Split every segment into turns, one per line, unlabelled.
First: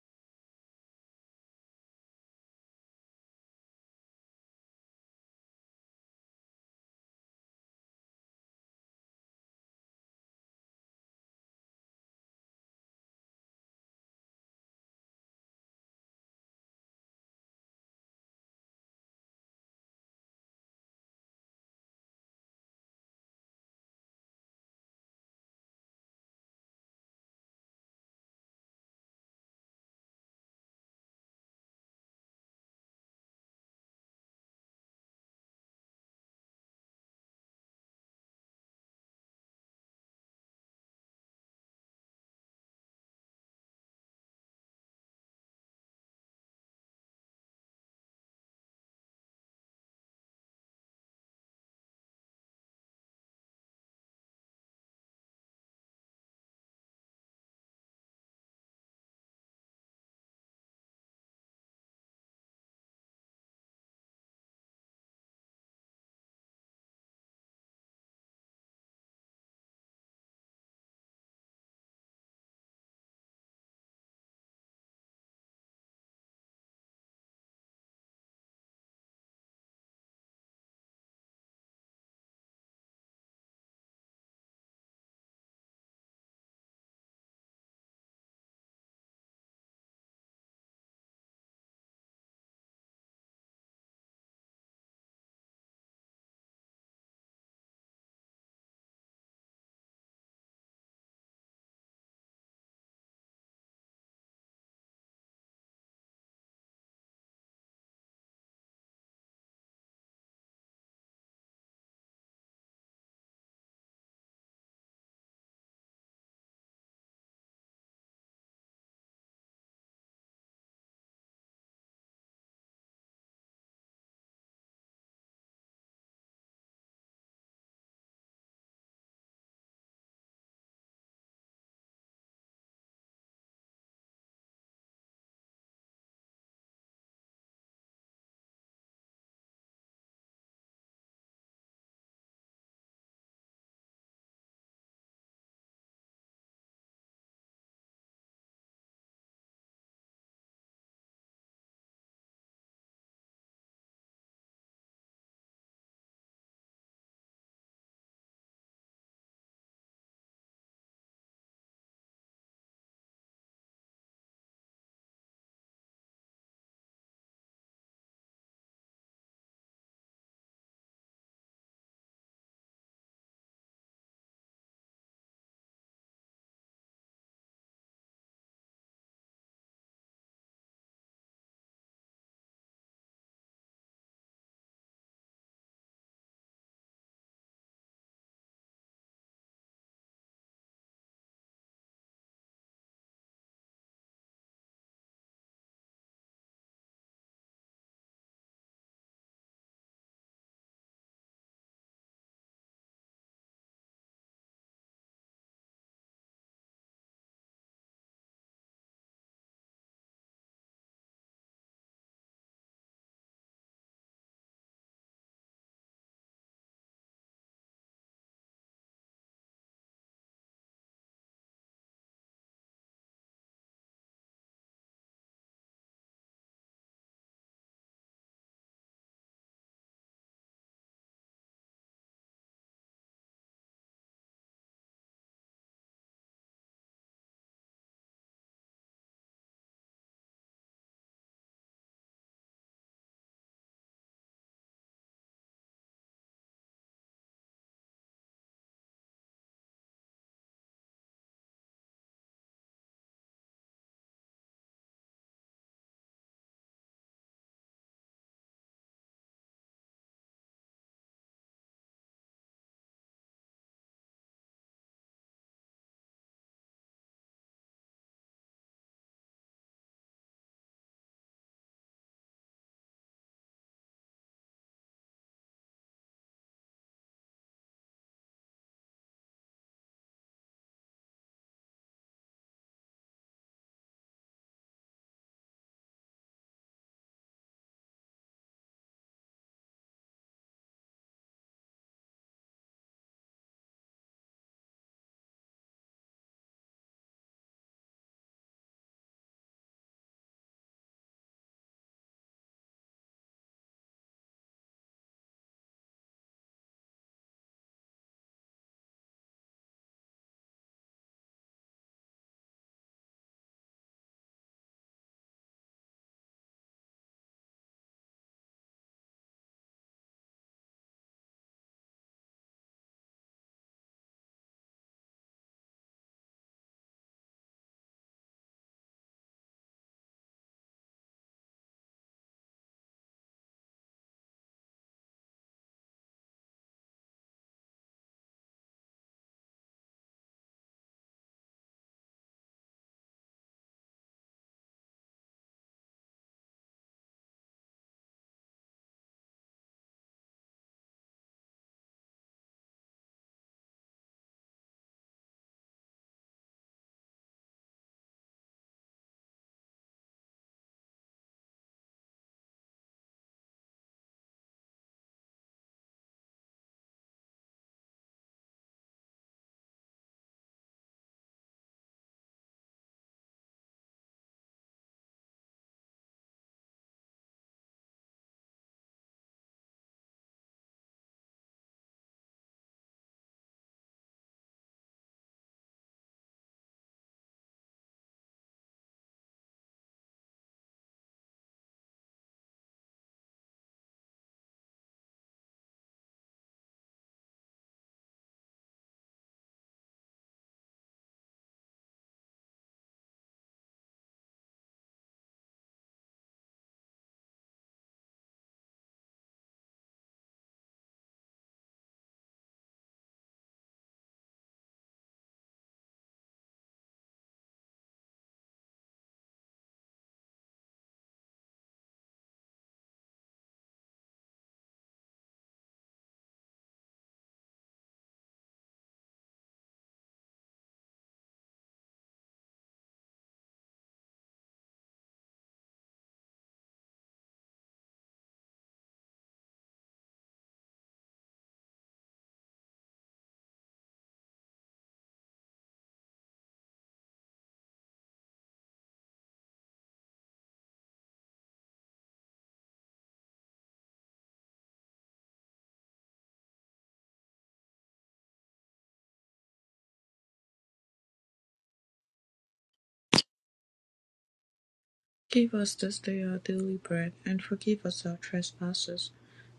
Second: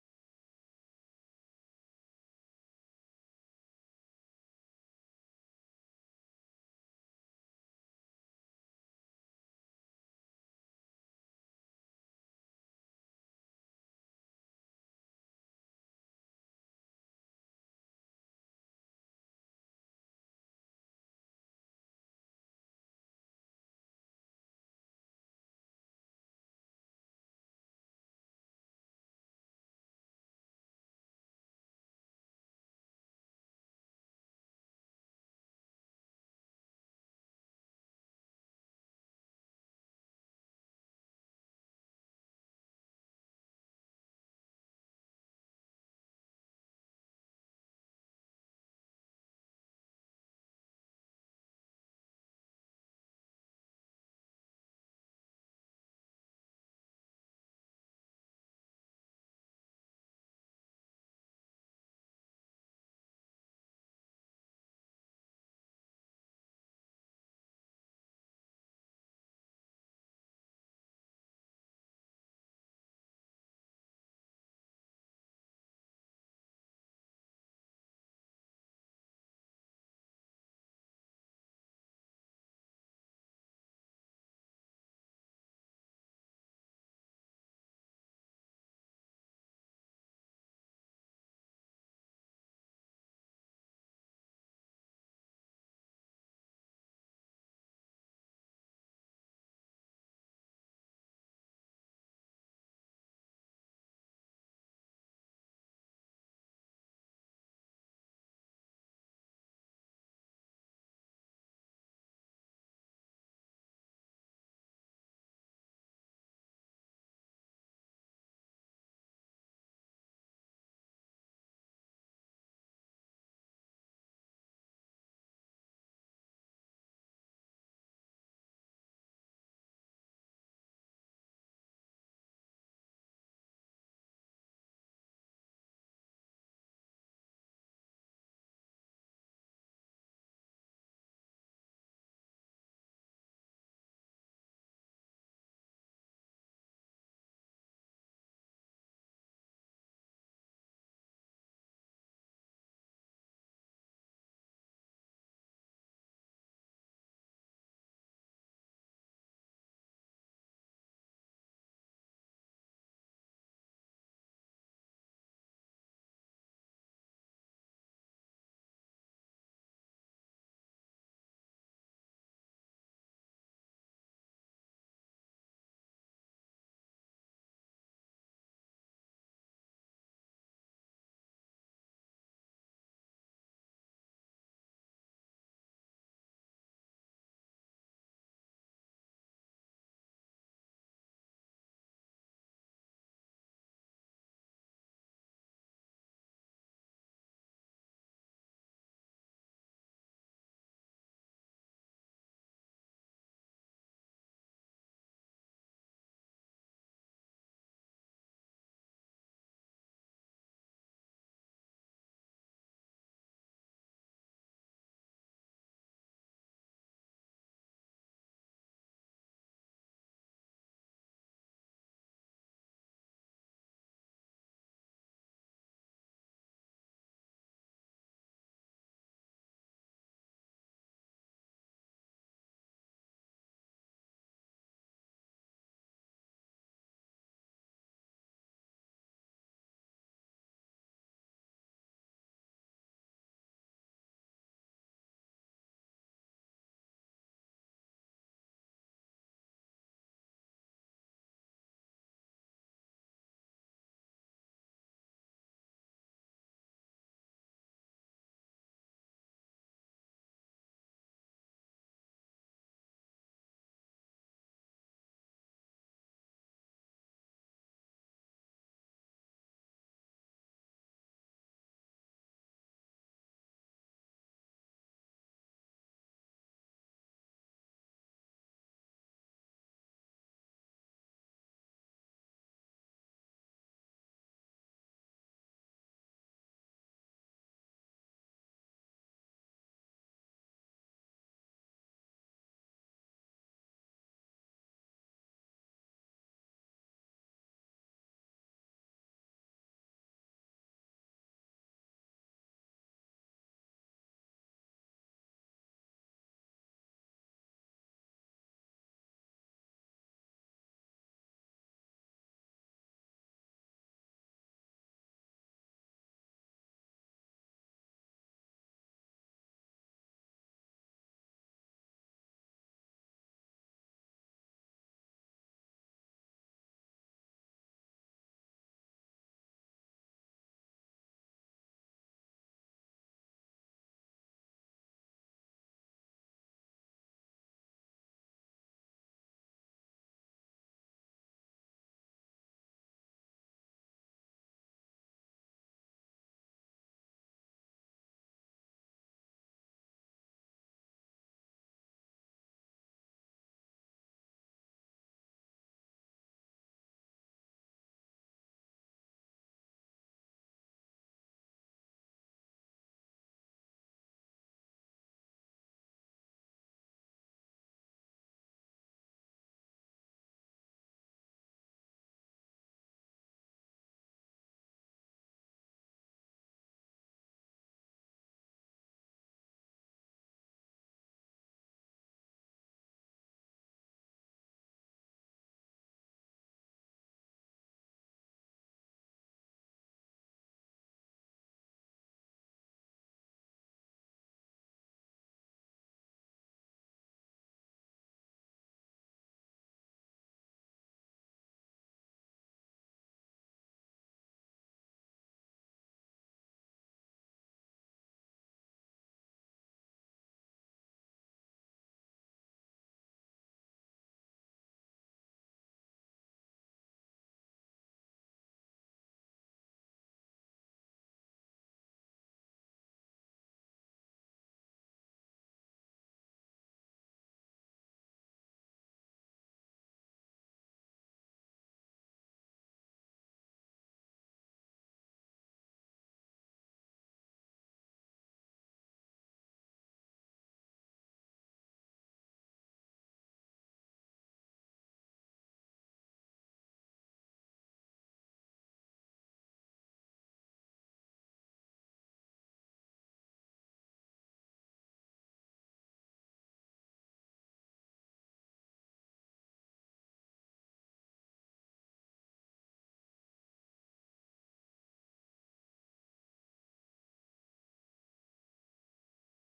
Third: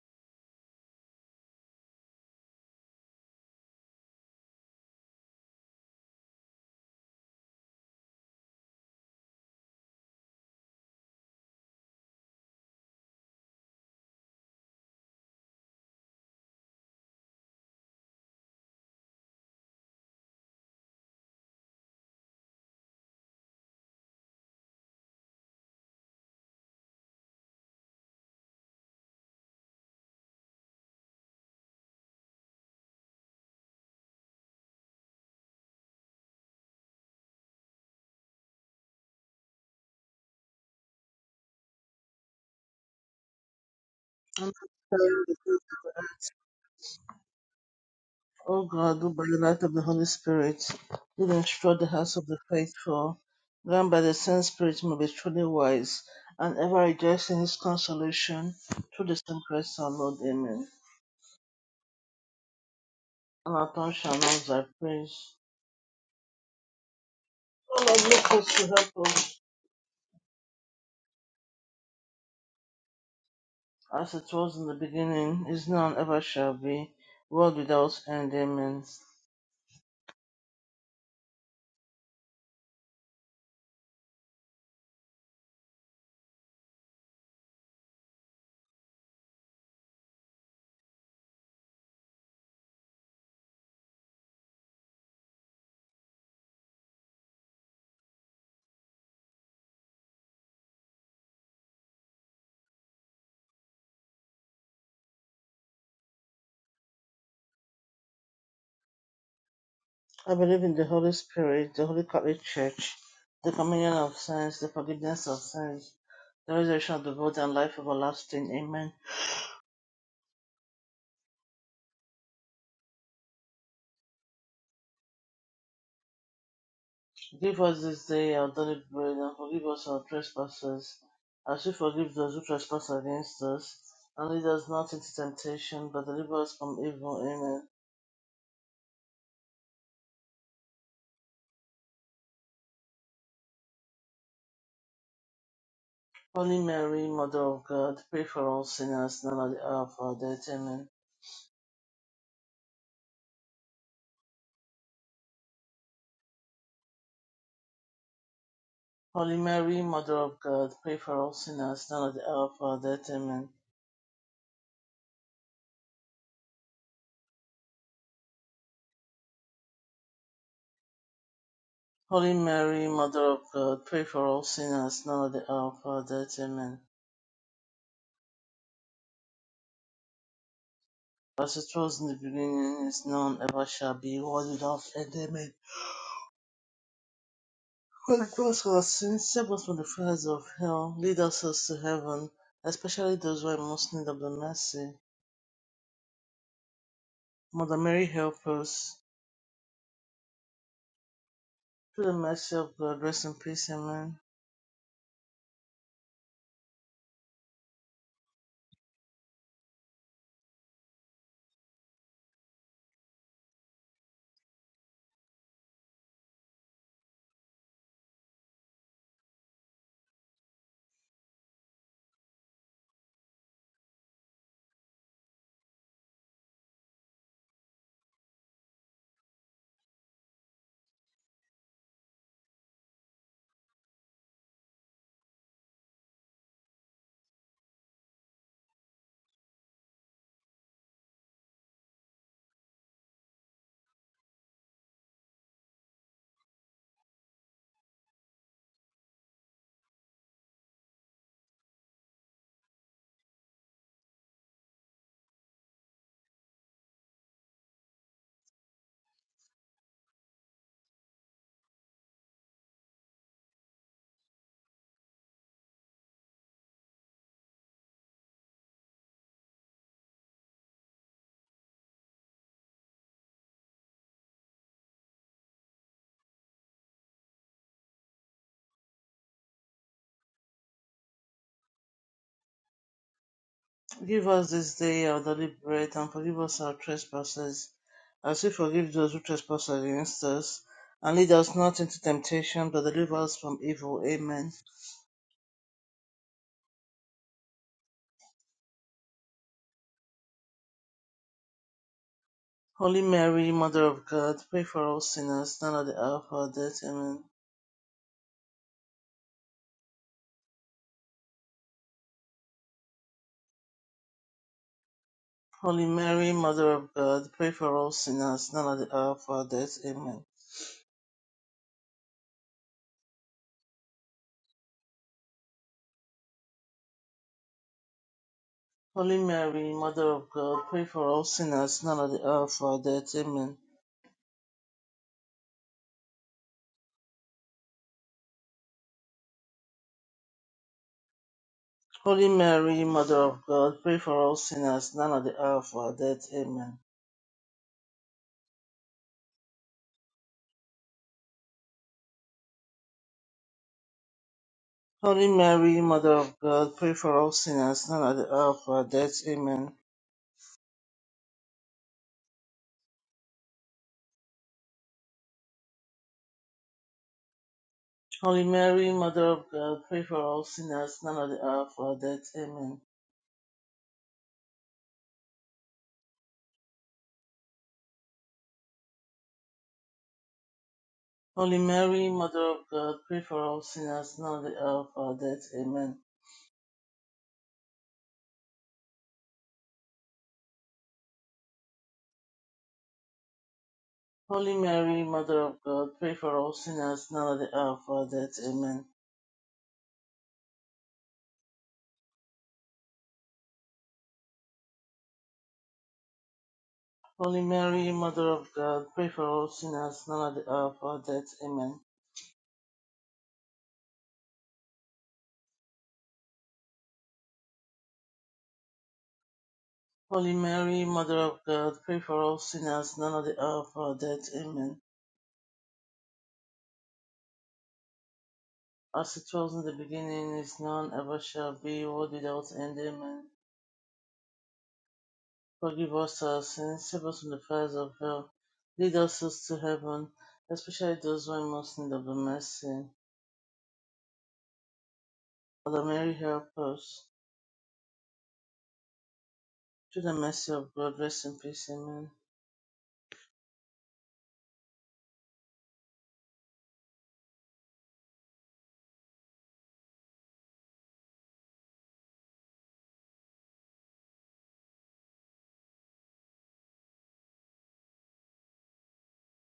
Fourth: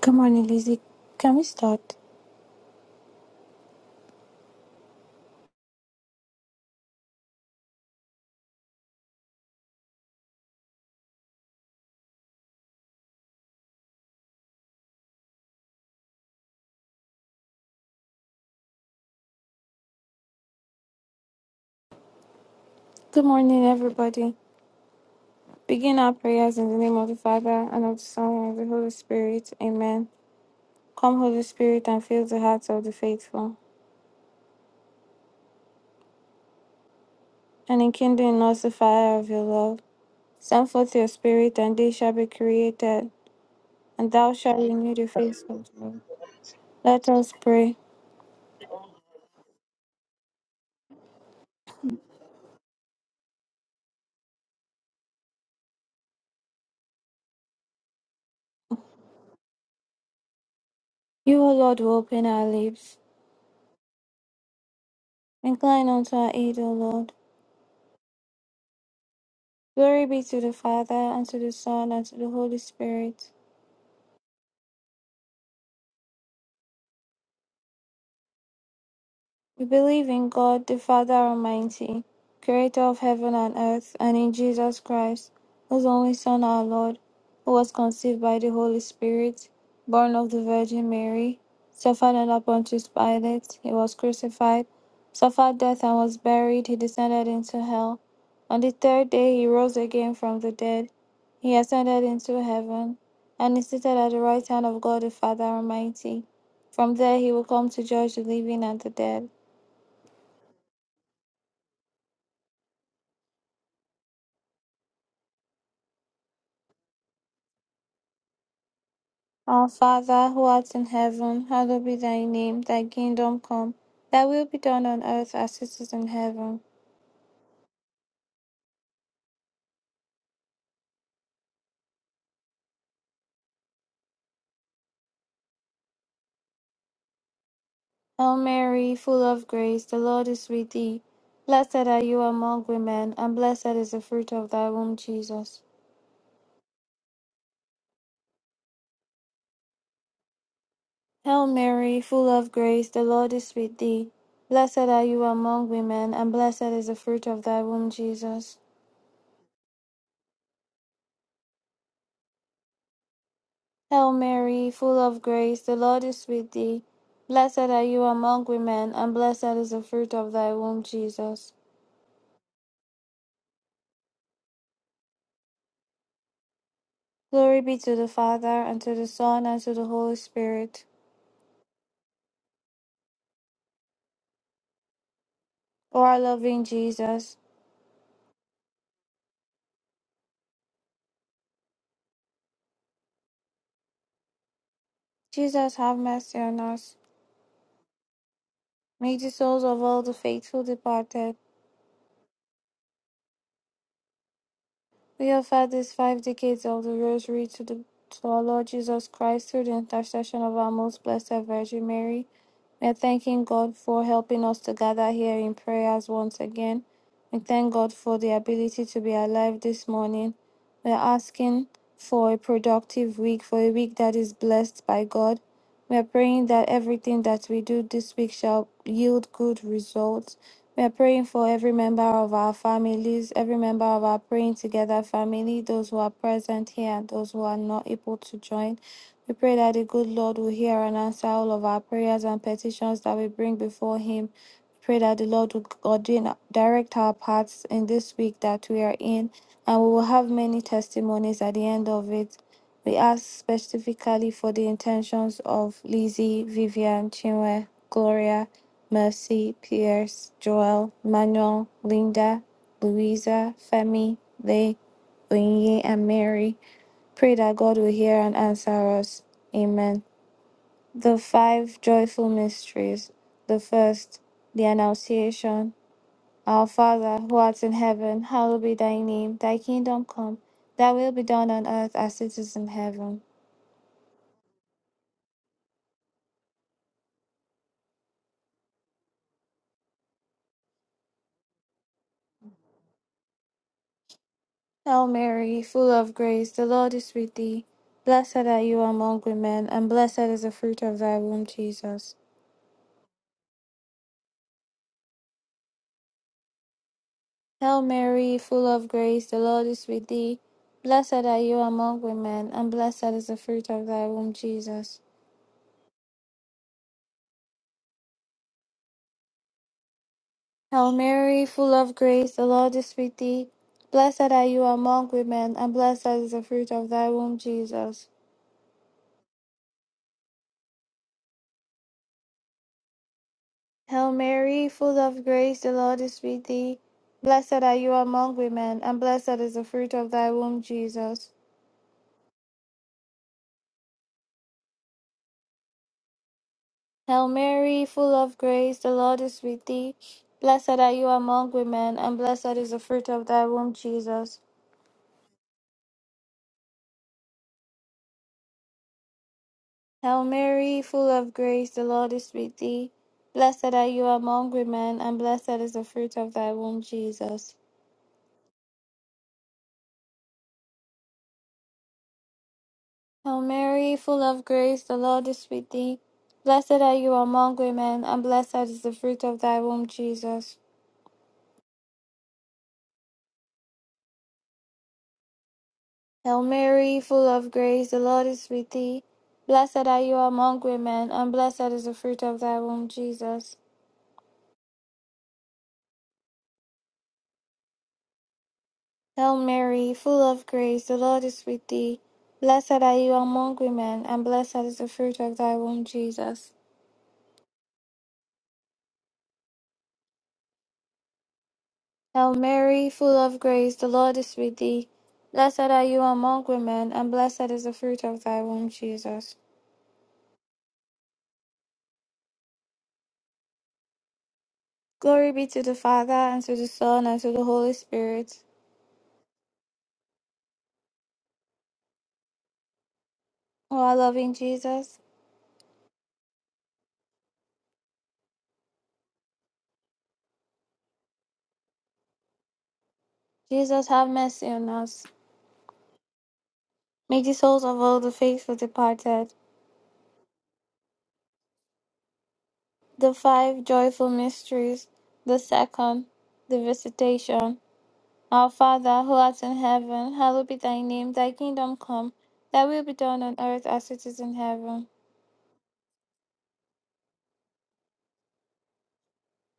Good morning, Lizzie. Can we start? Good morning, everybody. Begin our prayers in the name of the Father, and of the Son, and of the Holy Spirit. Amen. Come, Holy Spirit, and fill the hearts of the faithful, and enkindle in us the fire of your love. Send forth your Spirit, and they shall be created, and thou
And
shalt renew the
the
face
grace,
of the earth. Let us pray.
O God, who by the light of the Holy Spirit did instruct the hearts of the faithful, grant by the same Spirit may be truly wise and ever rejoice in His consolation through the same Christ our Lord. Amen.
You, O Lord, will open our lips.
And our tongue shall announce Thy praise.
Incline unto our aid, O Lord.
O Lord, look us to help us,
Glory be to the Father, and to the Son, and to the Holy Spirit
as it was in the beginning, is now, and ever shall be, world without end. Amen.
We believe in God, the Father Almighty, creator of heaven and earth, and in Jesus Christ, whose only Son, our Lord, who was conceived by the Holy Spirit, born of the Virgin Mary, suffered under Pontius Pilate, he was crucified, suffered death and was buried, he descended into hell. On the third day he rose again from the dead, he ascended into heaven, and is seated at the right hand of God the Father Almighty. From there he will come to judge the living and the dead.
I believe in the Holy Spirit, the Holy Catholic Church, the communion of saints, the forgiveness of sins the resurrection of the body and life everlasting. Amen.
Our Father who art in heaven, hallowed be thy name, thy kingdom come, thy will be done on earth as it is in heaven.
Give us this day our daily bread and forgive us our trespasses, as we forgive those who trespass against us. And lead us not into temptation, but deliver us from evil. Amen.
Hail Mary, full of grace, the Lord is with thee. Blessed are you among women, and blessed is the fruit of thy womb, Jesus.
Holy Mary, Mother of God, pray for all sinners, now and at the hour of our death. Amen.
Hail Mary, full of grace, the Lord is with thee. Blessed are you among women, and blessed is the fruit of thy womb, Jesus.
Holy Mary, Mother of God, pray for all sinners, now and at the hour of our death. Amen.
Hail Mary, full of grace, the Lord is with thee. Blessed are you among women, and blessed is the fruit of thy womb, Jesus.
Holy Mary, Mother of God, pray for all sinners, now and at the hour of our death. Amen.
Glory be to the Father, and to the Son, and to the Holy Spirit.
As it was in the beginning, is now, and ever shall be, world without end. Amen.
O our loving Jesus,
God cross our sins, save us from the fires of hell, lead us to heaven, especially those who are in most in need of the mercy.
Jesus, have mercy on us.
Mother Mary, help us.
May the souls of all the faithful departed,
Through the mercy of God, rest in peace. Amen.
we offer these five decades of the Rosary to, the, to our Lord Jesus Christ through the intercession of our most blessed Virgin Mary. We're thanking God for helping us to gather here in prayers once again. We thank God for the ability to be alive this morning. We're asking for a productive week, for a week that is blessed by God. We are praying that everything that we do this week shall yield good results. We are praying for every member of our families, every member of our praying together family, those who are present here and those who are not able to join. We pray that the good Lord will hear and answer all of our prayers and petitions that we bring before Him. We pray that the Lord will ordain, direct our paths in this week that we are in, and we will have many testimonies at the end of it. We ask specifically for the intentions of Lizzie, Vivian, Chinwe, Gloria, Mercy, Pierce, Joel, Manuel, Linda, Louisa, Femi, Lay, Onye, and Mary. Pray that God will hear and answer us. Amen. The five joyful mysteries. The first, the Annunciation. Our Father, who art in heaven, hallowed be thy name. Thy kingdom come, thy will be done on earth as it is in heaven.
Give us this day our daily bread, and forgive us our trespasses, as we forgive those who trespass against us. And lead us not into temptation, but deliver us from evil. Amen.
Hail Mary, full of grace, the Lord is with thee. Blessed are you among women, and blessed is the fruit of thy womb, Jesus.
Holy Mary, Mother of God, pray for us sinners, now at the hour of our death. Amen.
Hail Mary, full of grace, the Lord is with thee. Blessed are you among women, and blessed is the fruit of thy womb, Jesus.
Holy Mary, Mother of God, pray for us sinners, now at the hour of our death. Amen.
Hail Mary, full of grace, the Lord is with thee. Blessed are you among women, and blessed is the fruit of thy womb, Jesus.
Holy Mary, Mother of God, pray for us sinners, now at the hour of our death. Amen.
Hail Mary, full of grace, the Lord is with thee. Blessed are you among women, and blessed is the fruit of thy womb, Jesus.
Holy Mary, Mother of God, pray for us sinners, now at the hour of our death. Amen.
Hail Mary, full of grace, the Lord is with thee. Blessed are you among women, and blessed is the fruit of thy womb, Jesus.
Holy Mary, Mother of God, pray for us sinners, now at the hour of our death. Amen.
Hail Mary, full of grace, the Lord is with thee. Blessed are you among women, and blessed is the fruit of thy womb, Jesus.
Holy Mary, Mother of God, pray for us sinners, now at the hour of our death. Amen.
Hail Mary, full of grace, the Lord is with thee. Blessed are you among women, and blessed is the fruit of thy womb, Jesus.
Holy Mary, Mother of God, pray for all sinners now and at the hour of our death. Amen.
Hail Mary, full of grace, the Lord is with thee. Blessed are you among women, and blessed is the fruit of thy womb, Jesus.
Holy Mary, Mother of God, pray for all sinners now and at the hour of our death. Amen.
Hail Mary, full of grace, the Lord is with thee. Blessed are you among women, and blessed is the fruit of thy womb, Jesus.
Holy Mary, Mother of God, pray for all sinners now at the hour of our death. Amen.
Hail Mary, full of grace, the Lord is with thee. Blessed are you among women, and blessed is the fruit of thy womb, Jesus.
Holy Mary, Mother of God, pray for all sinners now and at the hour of our death. Amen.
Glory be to the Father, and to the Son, and to the Holy Spirit.
As it was in the beginning, is now, and ever shall be, world without end. Amen.
O our loving Jesus,
Forgive us our sins, save us from the fires of hell, lead us souls to heaven, especially those who are most in need of the mercy.
Jesus, have mercy on us.
Mother Mary, help us.
May the souls of all the faithful departed,
Through the mercy of God, rest in peace. Amen.
the five joyful mysteries, the second, the visitation. Our Father, who art in heaven, hallowed be thy name, thy kingdom come, thy will be done on earth as it is in heaven.
Give us this day our daily bread, and forgive us our trespasses,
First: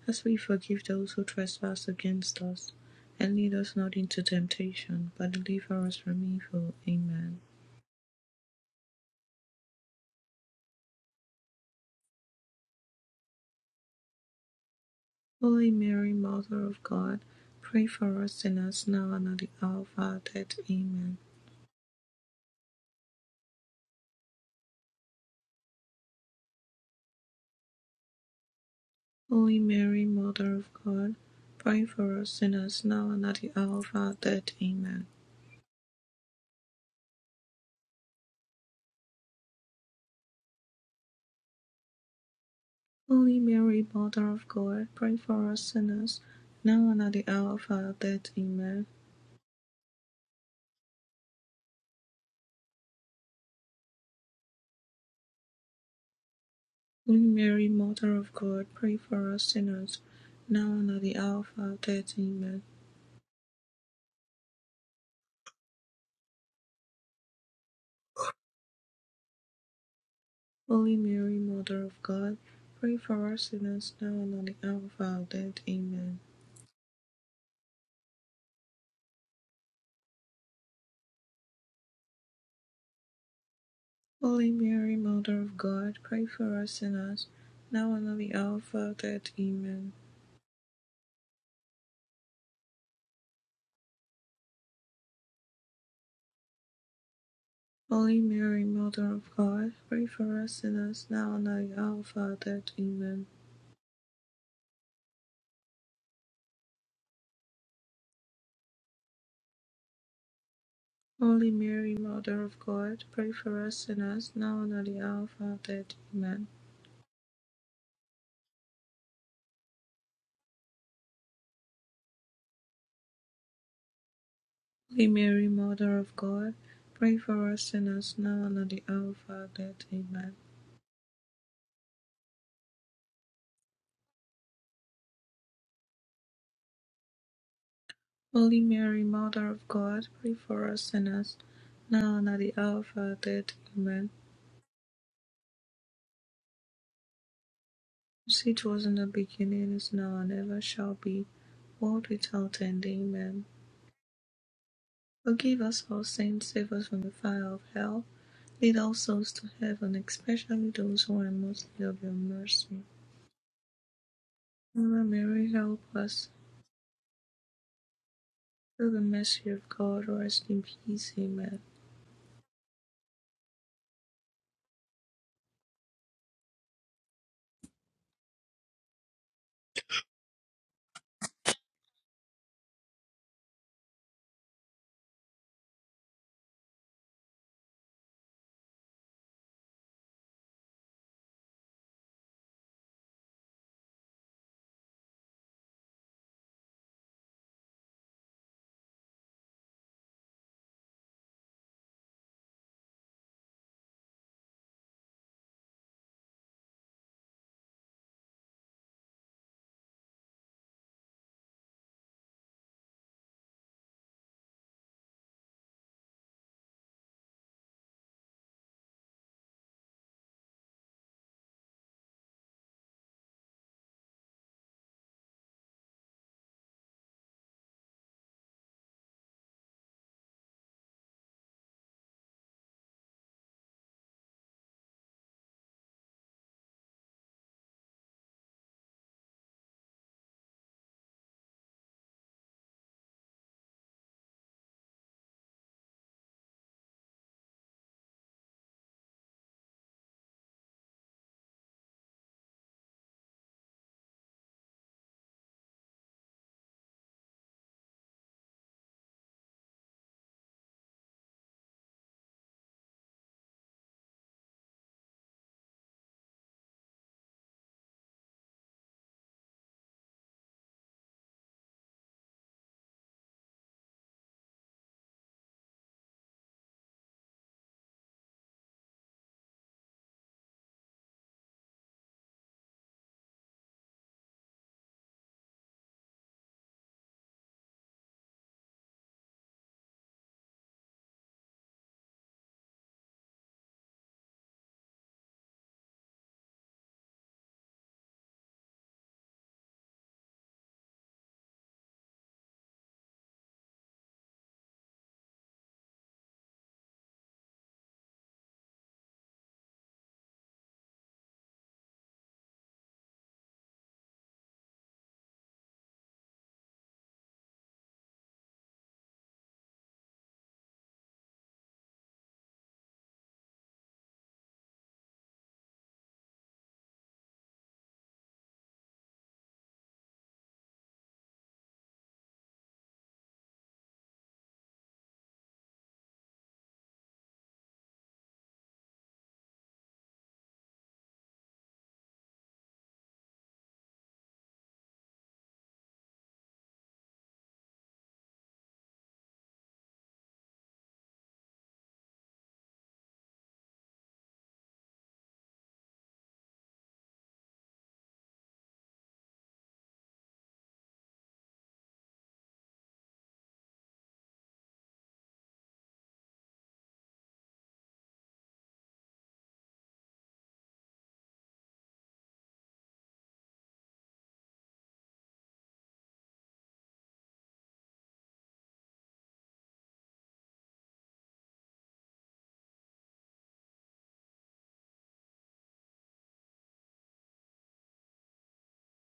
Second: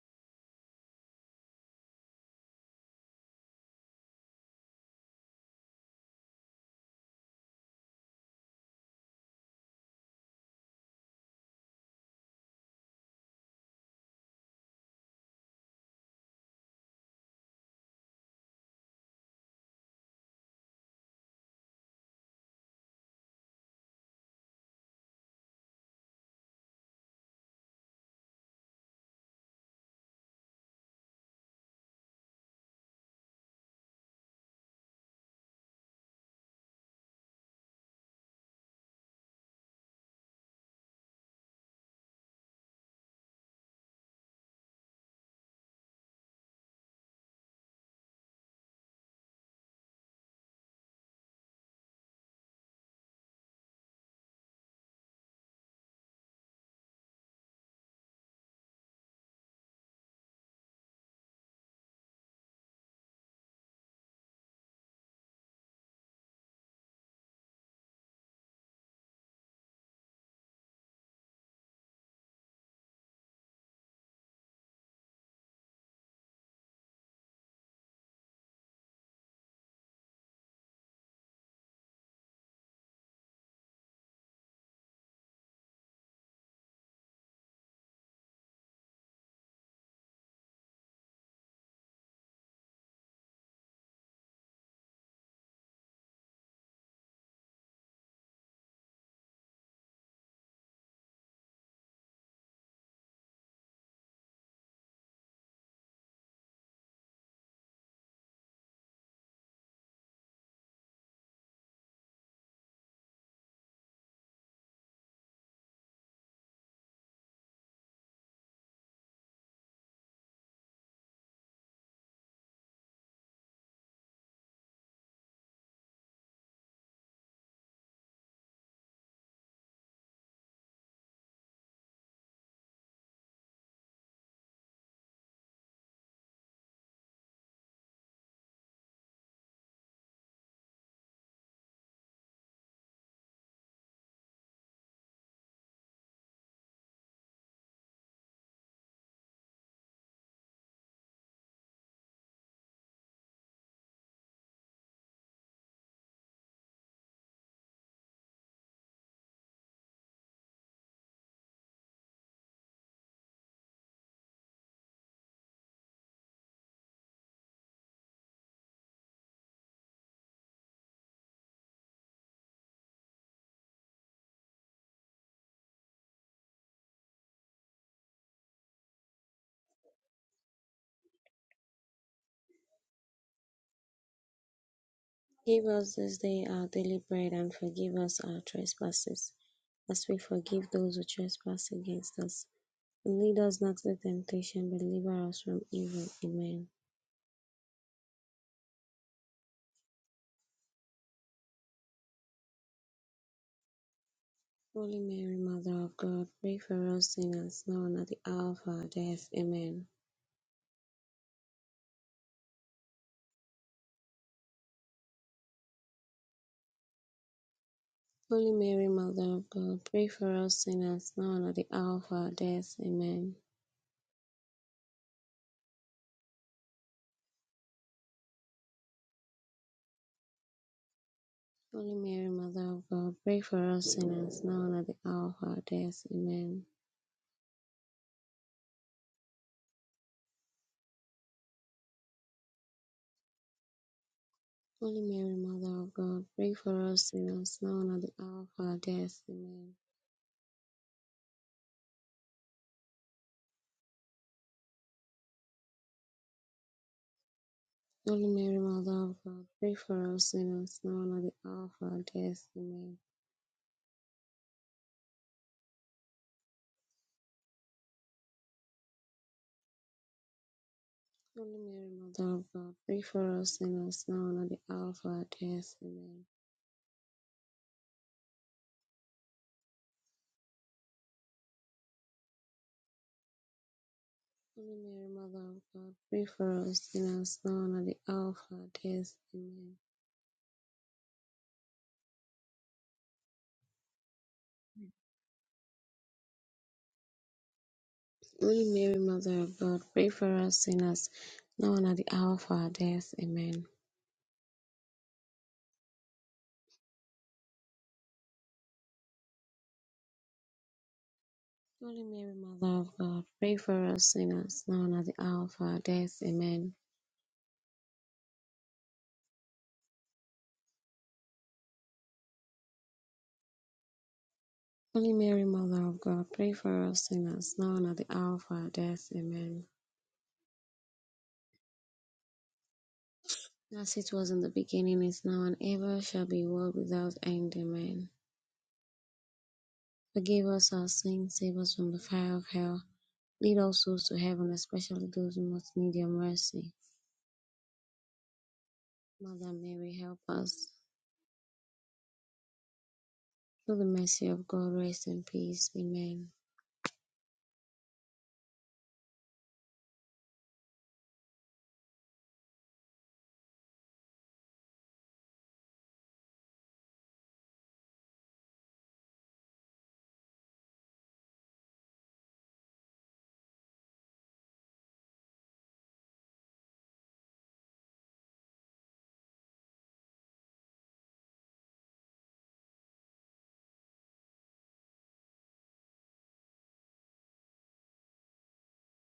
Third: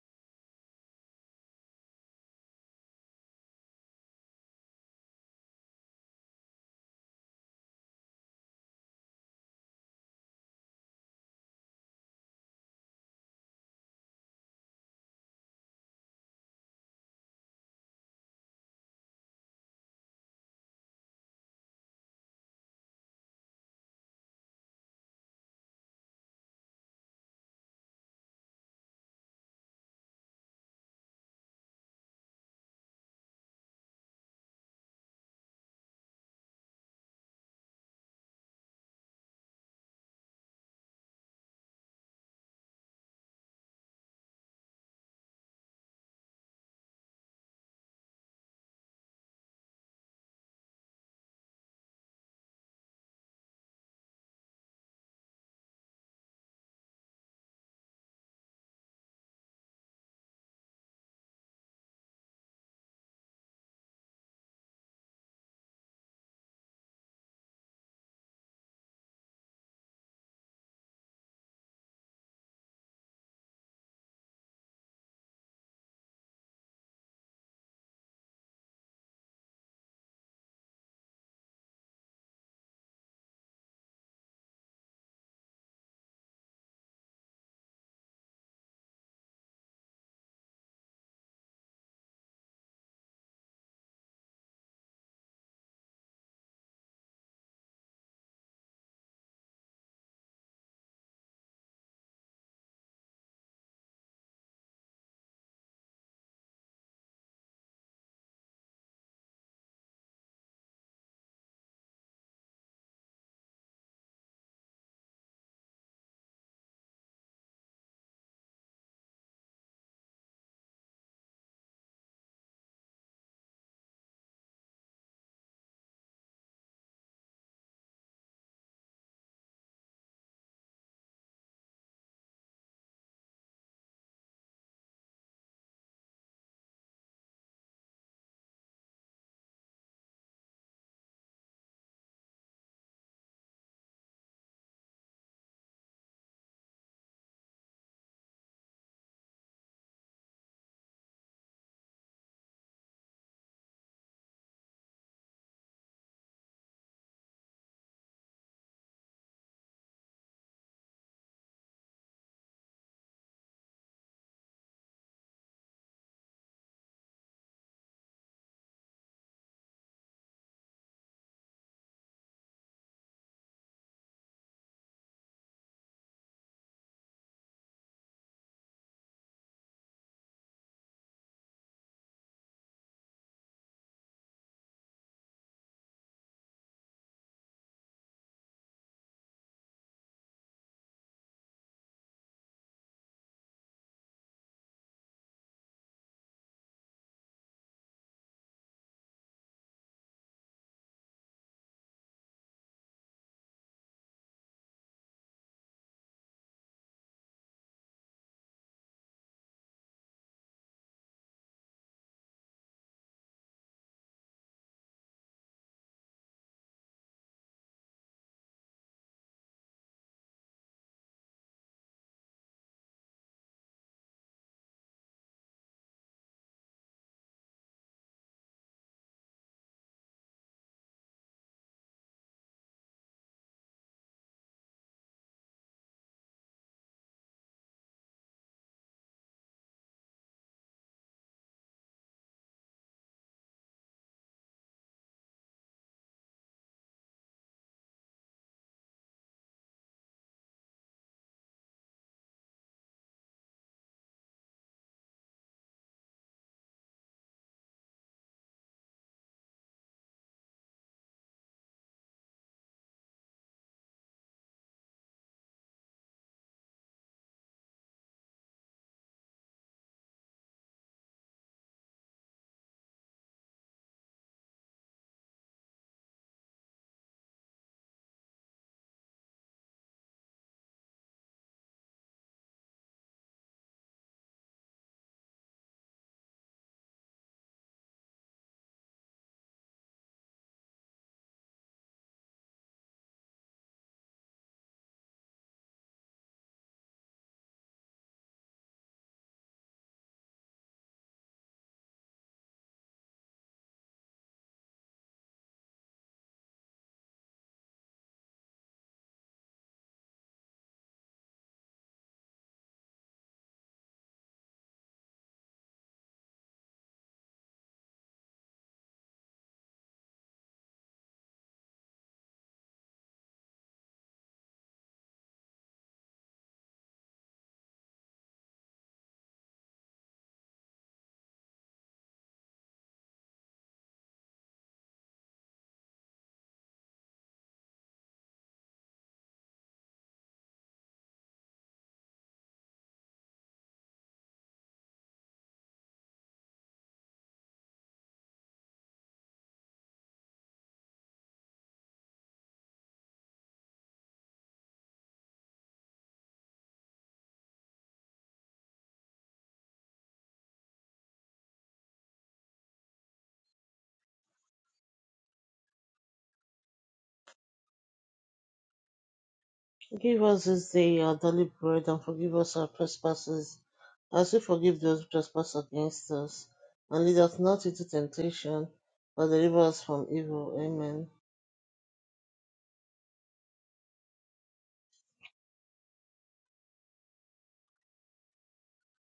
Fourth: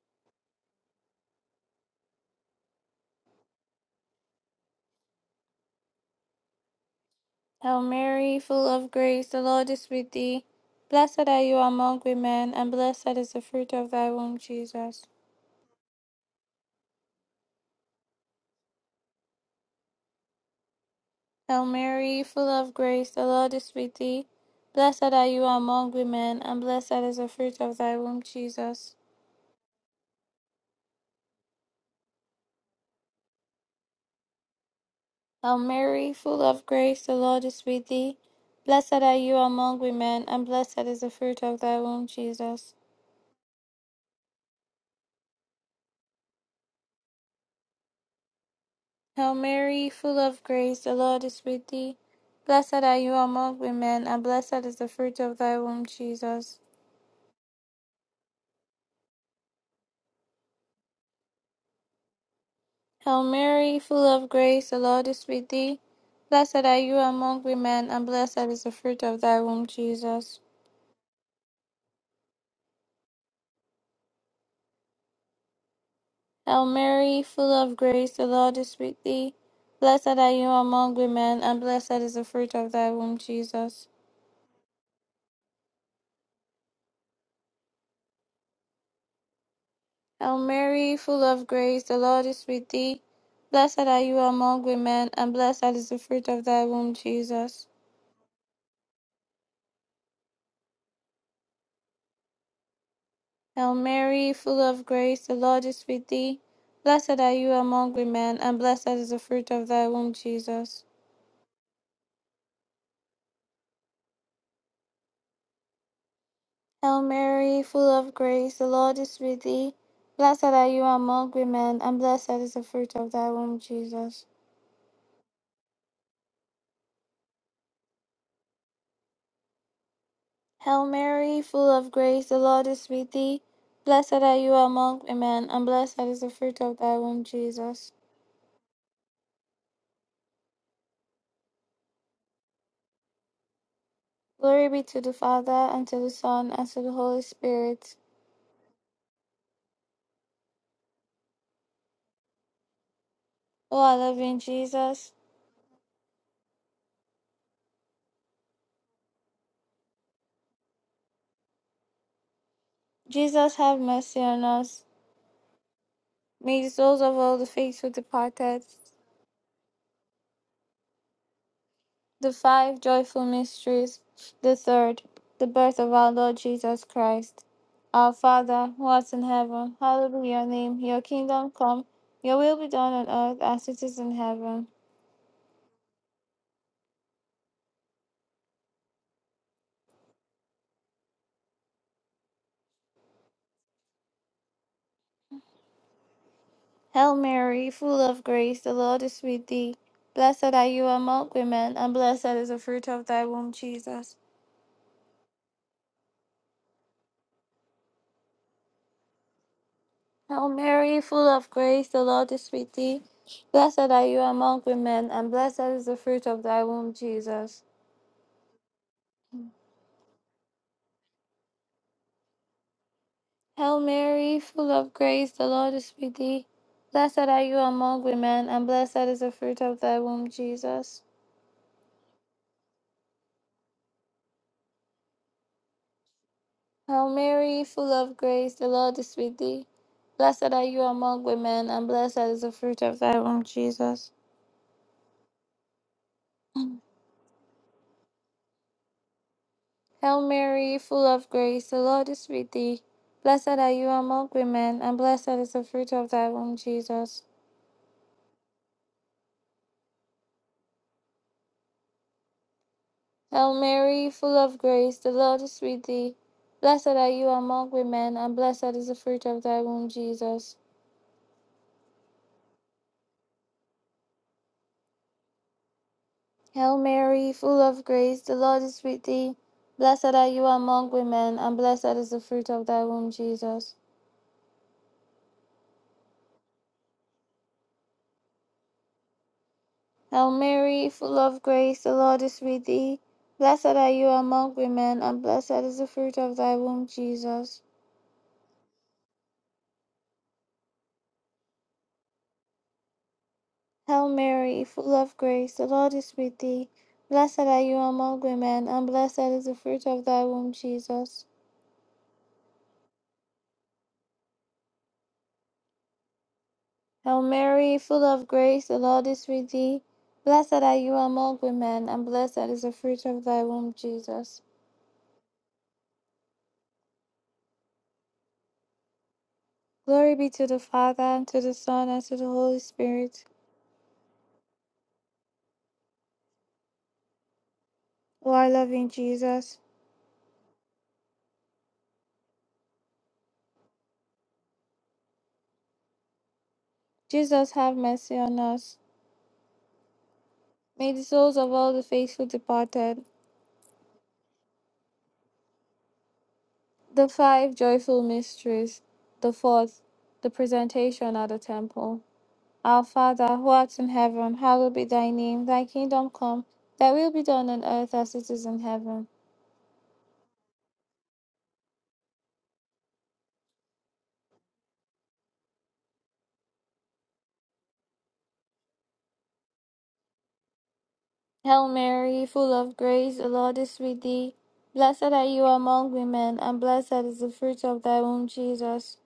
as we forgive those who trespass against us. And lead us not into temptation, but deliver us from evil. Amen.
Hail Mary, full of grace, the Lord is with thee. Blessed are you among women, and blessed is the fruit of thy womb, Jesus.
Holy Mary, Mother of God, pray for us sinners now and at the hour of our death. Amen.
Hail Mary, full of grace, the Lord is with thee. Blessed are you among women, and blessed is the fruit of thy womb, Jesus.
Holy Mary, Mother of God, pray for us sinners now and at the hour of our death. Amen.
Hail Mary, full of grace, the Lord is with thee. Blessed are you among women, and blessed is the fruit of thy womb, Jesus.
Holy Mary, Mother of God, pray for us sinners now and at the hour of our death. Amen.
Hail Mary, full of grace, the Lord is with thee. Blessed are you among women, and blessed is the fruit of thy womb, Jesus.
Holy Mary, Mother of God, pray for us sinners, now and at the hour of our death. Amen.
Hail Mary, full of grace, the Lord is with thee. Blessed are you among women, and blessed is the fruit of thy womb, Jesus.
Holy Mary, Mother of God, pray for us sinners, now and at the hour of our death. Amen.
Hail Mary, full of grace, the Lord is with thee. Blessed are you among women, and blessed is the fruit of thy womb, Jesus.
Holy Mary, Mother of God, pray for us sinners, now and at the hour of our death. Amen.
Hail Mary, full of grace, the Lord is with thee. Blessed are you among women, and blessed is the fruit of thy womb, Jesus.
Holy Mary, Mother of God, pray for us sinners, now and at the hour of our death. Amen.
Hail Mary, full of grace, the Lord is with thee. Blessed are you among women, and blessed is the fruit of thy womb, Jesus.
Holy Mary, Mother of God, pray for us sinners, now and at the hour of our death. Amen.
Hail Mary, full of grace, the Lord is with thee. Blessed are you among women, and blessed is the fruit of thy womb, Jesus.
Holy Mary, Mother of God, pray for us sinners now and at the hour of our death. Amen.
Hail Mary, full of grace, the Lord is with thee. Blessed are you among women, and blessed is the fruit of thy womb, Jesus.
Holy Mary, Mother of God, pray for us sinners now and at the hour of our death. Amen.
Glory be to the Father, and to the Son, and to the Holy Spirit.
As it was in the beginning, is now, and ever shall be, world without end. Amen.
O our loving Jesus,
Forgive us our sins, save us from the fire of hell. Lead all souls to heaven, especially those who are most in need of your mercy.
Jesus, have mercy on us.
Mother Mary, help us.
May the souls of all the faithful departed,
Through the mercy of God, rest in peace. Amen.
the five joyful mysteries, the third, the birth of our Lord Jesus Christ. Our Father, who art in heaven, hallowed be your name. Your kingdom come, your will be done on earth as it is in heaven.
Give us this day our daily bread, and forgive us our trespasses, as we forgive those who trespass against us. And lead us not into temptation, but deliver us from evil. Amen.
Hail Mary, full of grace, the Lord is with thee. Blessed are you among women, and blessed is the fruit of thy womb, Jesus.
Holy Mary, Mother of God, pray for us sinners, now and at the hour of our death. Amen.
Hail Mary, full of grace, the Lord is with thee. Blessed are you among women, and blessed is the fruit of thy womb, Jesus.
Holy Mary, Mother of God, pray for us sinners, now and at the hour of our death. Amen.
Hail Mary, full of grace, the Lord is with thee. Blessed are you among women, and blessed is the fruit of thy womb, Jesus.
Holy Mary, Mother of God, pray for us sinners, now and at the hour of our death. Amen.
Hail Mary, full of grace, the Lord is with thee. Blessed are you among women, and blessed is the fruit of thy womb, Jesus.
Holy Mary, Mother of God, pray for us sinners, now and at the hour of our death. Amen.
Hail Mary, full of grace, the Lord is with thee. Blessed are you among women, and blessed is the fruit of thy womb, Jesus.
Holy Mary, Mother of God, pray for us sinners, now and at the hour of our death. Amen.
Hail Mary, full of grace, the Lord is with thee. Blessed are you among women, and blessed is the fruit of thy womb, Jesus.
Holy Mary, Mother of God, pray for us sinners, now and at the hour of our death. Amen.
Hail Mary, full of grace, the Lord is with thee. Blessed are you among women, and blessed is the fruit of thy womb, Jesus.
Holy Mary, Mother of God, pray for us sinners, now and at the hour of our death. Amen.
Hail Mary, full of grace, the Lord is with thee. Blessed are you among women, and blessed is the fruit of thy womb, Jesus.
Holy Mary, Mother of God, pray for us sinners, now and at the hour of our death. Amen.
Hail Mary, full of grace, the Lord is with thee. Blessed are you among women, and blessed is the fruit of thy womb, Jesus.
Holy Mary, Mother of God, pray for us sinners, now and at the hour of our death. Amen.
Hail Mary, full of grace, the Lord is with thee. Blessed are you among women, and blessed is the fruit of thy womb, Jesus.
Holy Mary, Mother of God, pray for us sinners, now and at the hour of our death. Amen.
Glory be to the Father, and to the Son, and to the Holy Spirit.
As it was in the beginning, is now, and ever shall be, world without end. Amen.
O our loving Jesus,
Forgive us our sins, save us from the fire of hell. Lead all souls to heaven, especially those who most need your mercy.
Jesus, have mercy on us.
Mother Mary, help us.
May the souls of all the faithful departed,
Through the mercy of God, rest in peace. Amen.
The five joyful mysteries. The fourth, the presentation at the temple. Our Father, who art in heaven, hallowed be thy name. Thy kingdom come, thy will be done on earth as it is in heaven.
Give us this day our daily bread, and forgive us our trespasses, as we forgive those who trespass against us. And lead us not into temptation, but deliver us from evil. Amen.
Hail Mary, full of grace, the Lord is with thee. Blessed are you among women, and blessed is the fruit of thy womb, Jesus.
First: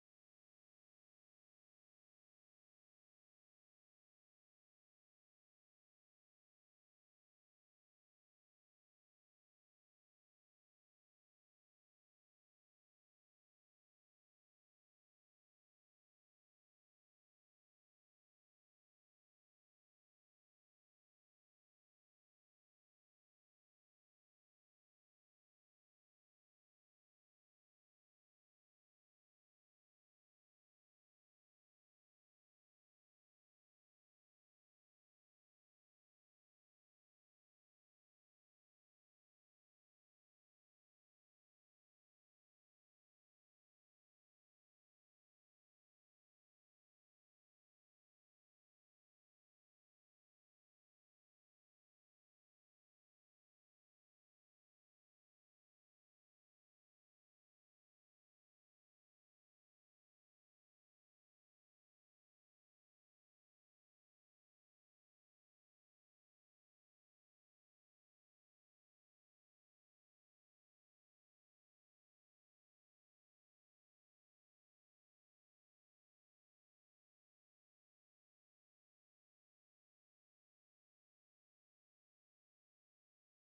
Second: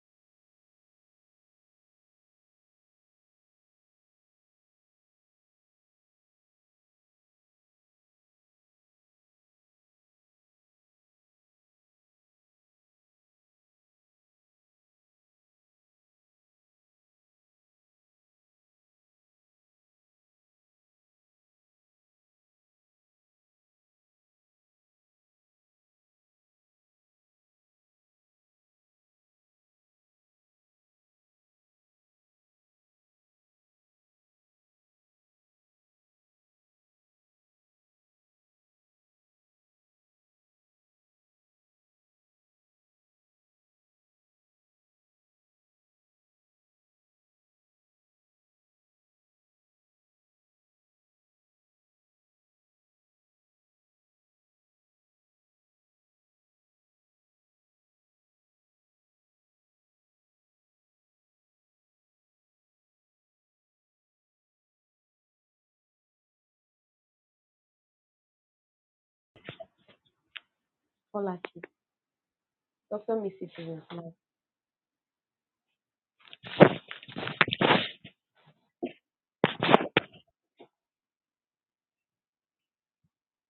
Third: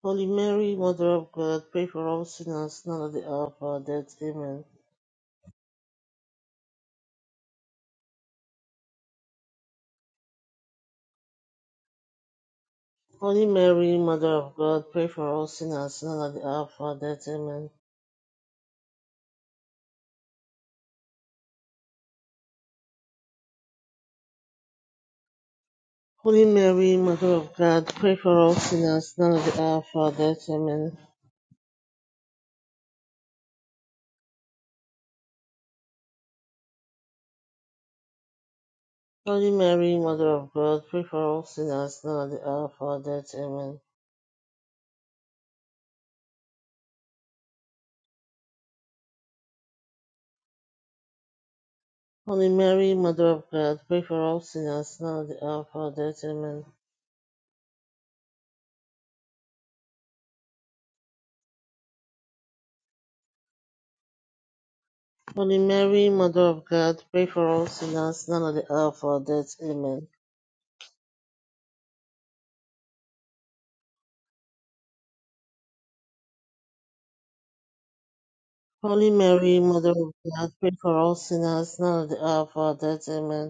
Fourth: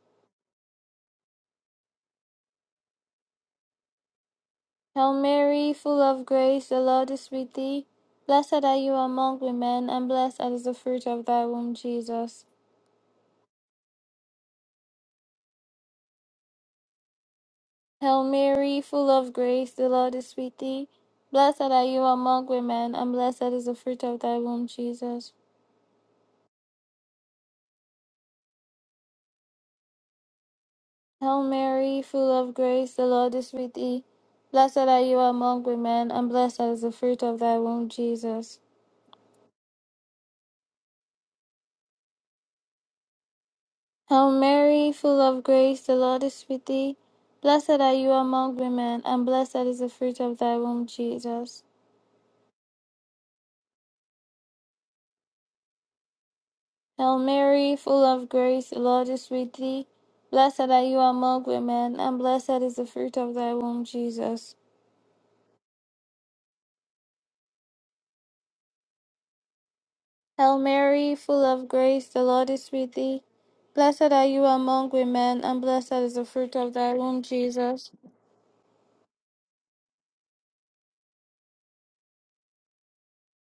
Holy Mary, Mother of God, pray for all sinners, now and at the hour of our death. Amen.
Hail Mary, full of grace, the Lord is with thee. Blessed are you among women, and blessed is the fruit of thy womb, Jesus.
Holy Mary, Mother of God, pray for all sinners now at the hour of our death. Amen.
Hail Mary, full of grace, the Lord is with thee. Blessed are you among women, and blessed is the fruit of thy womb, Jesus.
Holy Mary, Mother of God, pray for all sinners now at the hour of our death. Amen.
Hail Mary, full of grace, the Lord is with thee. Blessed are you among women, and blessed is the fruit of thy womb, Jesus.
Holy Mary, Mother of God, pray for all sinners now at the hour of our death. Amen.
Hail Mary, full of grace, the Lord is with thee. Blessed are you among women, and blessed is the fruit of thy womb, Jesus.
Holy Mary, Mother of God, pray for all sinners now at the hour of our death. Amen.
Hail Mary, full of grace, the Lord is with thee. Blessed are you among women, and blessed is the fruit of thy womb, Jesus.
Holy Mary, Mother of God, pray for all sinners now at the hour of our death. Amen.
Hail Mary,
Paula
full
Chief.
of grace, the Lord is with
Dr.
thee.
Missy please.
Blessed are you among women, and blessed is the fruit of thy womb, Jesus.
Holy Mary, Mother of God, pray for all sinners now at the hour of our death. Amen.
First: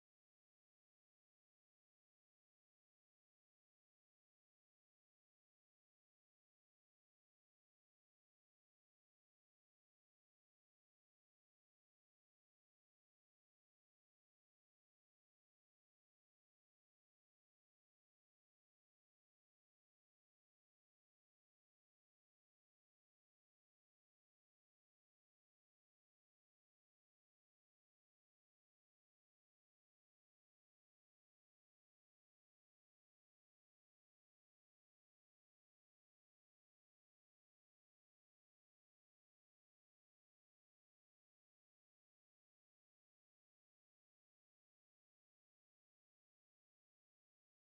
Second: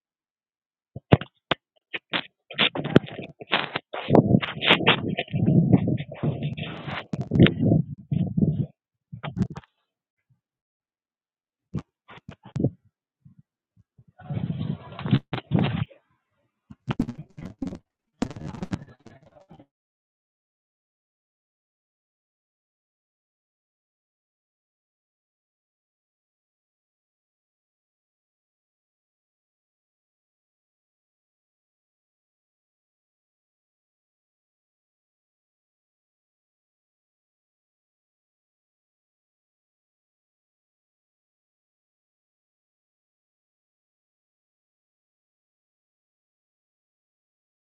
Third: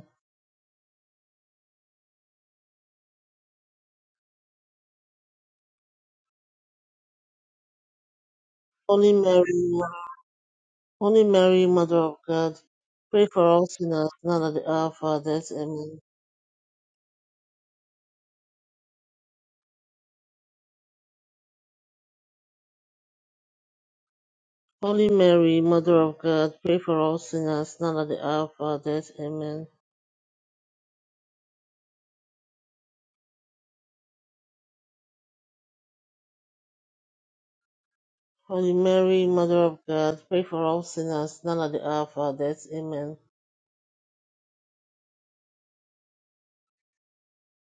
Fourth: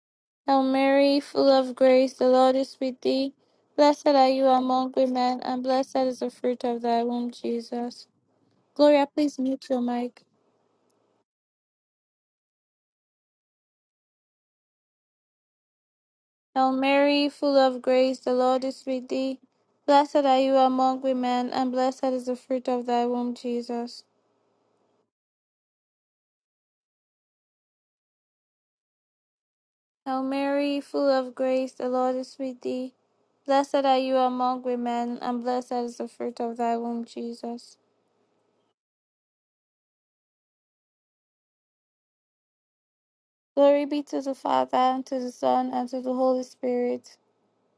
Hail Mary, full of grace, the Lord is with thee. Blessed are you among women, and blessed is the fruit of thy womb, Jesus. Gloria,
Holy
please mute your
Mary,
mic.
Holy Mary, Mother of God, pray for us sinners now at the hour of our death. Amen.
Hail Mary, full of grace, the Lord is with thee. Blessed are you among women, and blessed is the fruit of thy womb, Jesus.
Holy Mary, Mother of God, pray for us sinners now at the hour of our death. Amen.
Hail Mary, full of grace, the Lord is with thee. Blessed are you among women, and blessed is the fruit of thy womb, Jesus.
Holy Mary, Mother of God, pray for us sinners now at the hour of our death. Amen.
Glory be to the Father, and to the Son, and to the Holy Spirit.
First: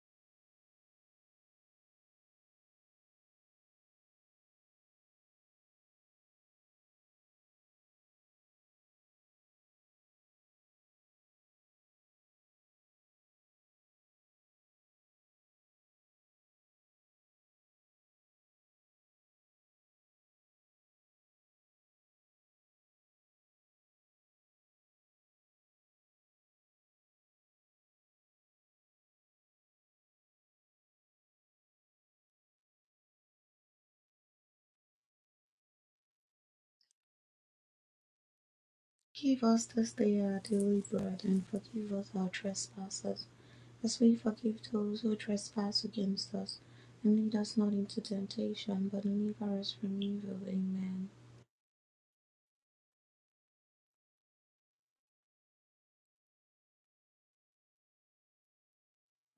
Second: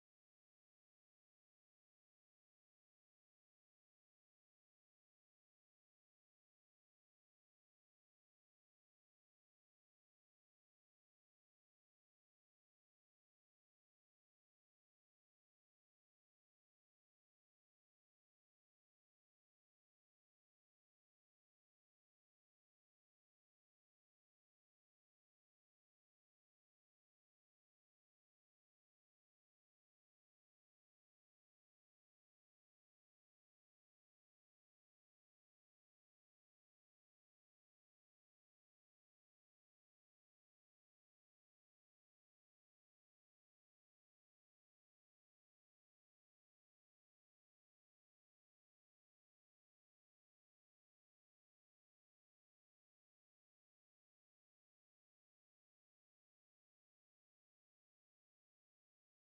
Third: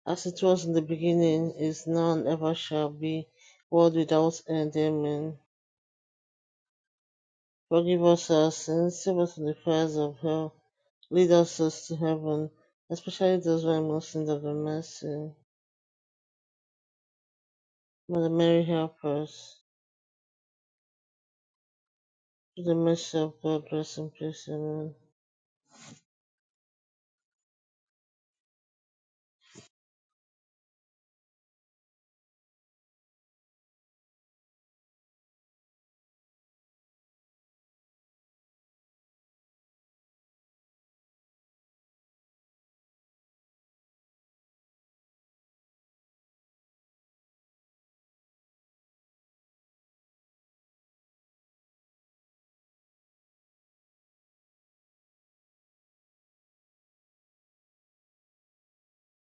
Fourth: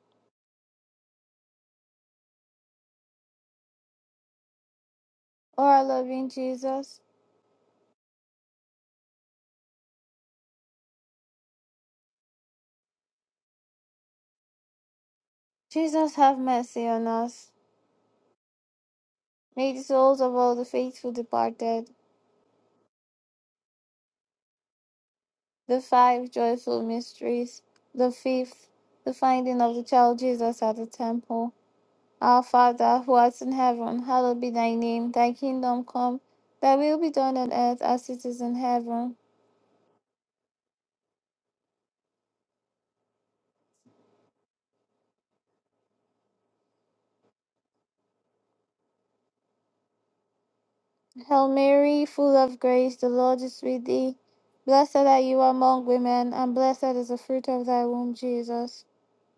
As it was in the beginning, is now and ever shall be, world without end. Amen.
O our loving Jesus,
Forgive us our sins, save us from the fires of hell, lead us souls to heaven, especially those who are most in need of your mercy.
Jesus, have mercy on us.
Mother Mary, help us.
May the souls of all the faithful departed
Through the mercy of God, rest in peace. Amen.
the five joyful mysteries, the fifth, the finding of the child Jesus at the temple. Our Father, who art in heaven, hallowed be thy name. Thy kingdom come, thy will be done on earth as it is in heaven.
Give us this day our daily bread, and forgive us our trespasses, as we forgive those who trespass against us. And lead us not into temptation, but deliver us from evil. Amen.
Hail Mary, full of grace, the Lord is with thee. Blessed are you among women, and blessed is the fruit of thy womb, Jesus.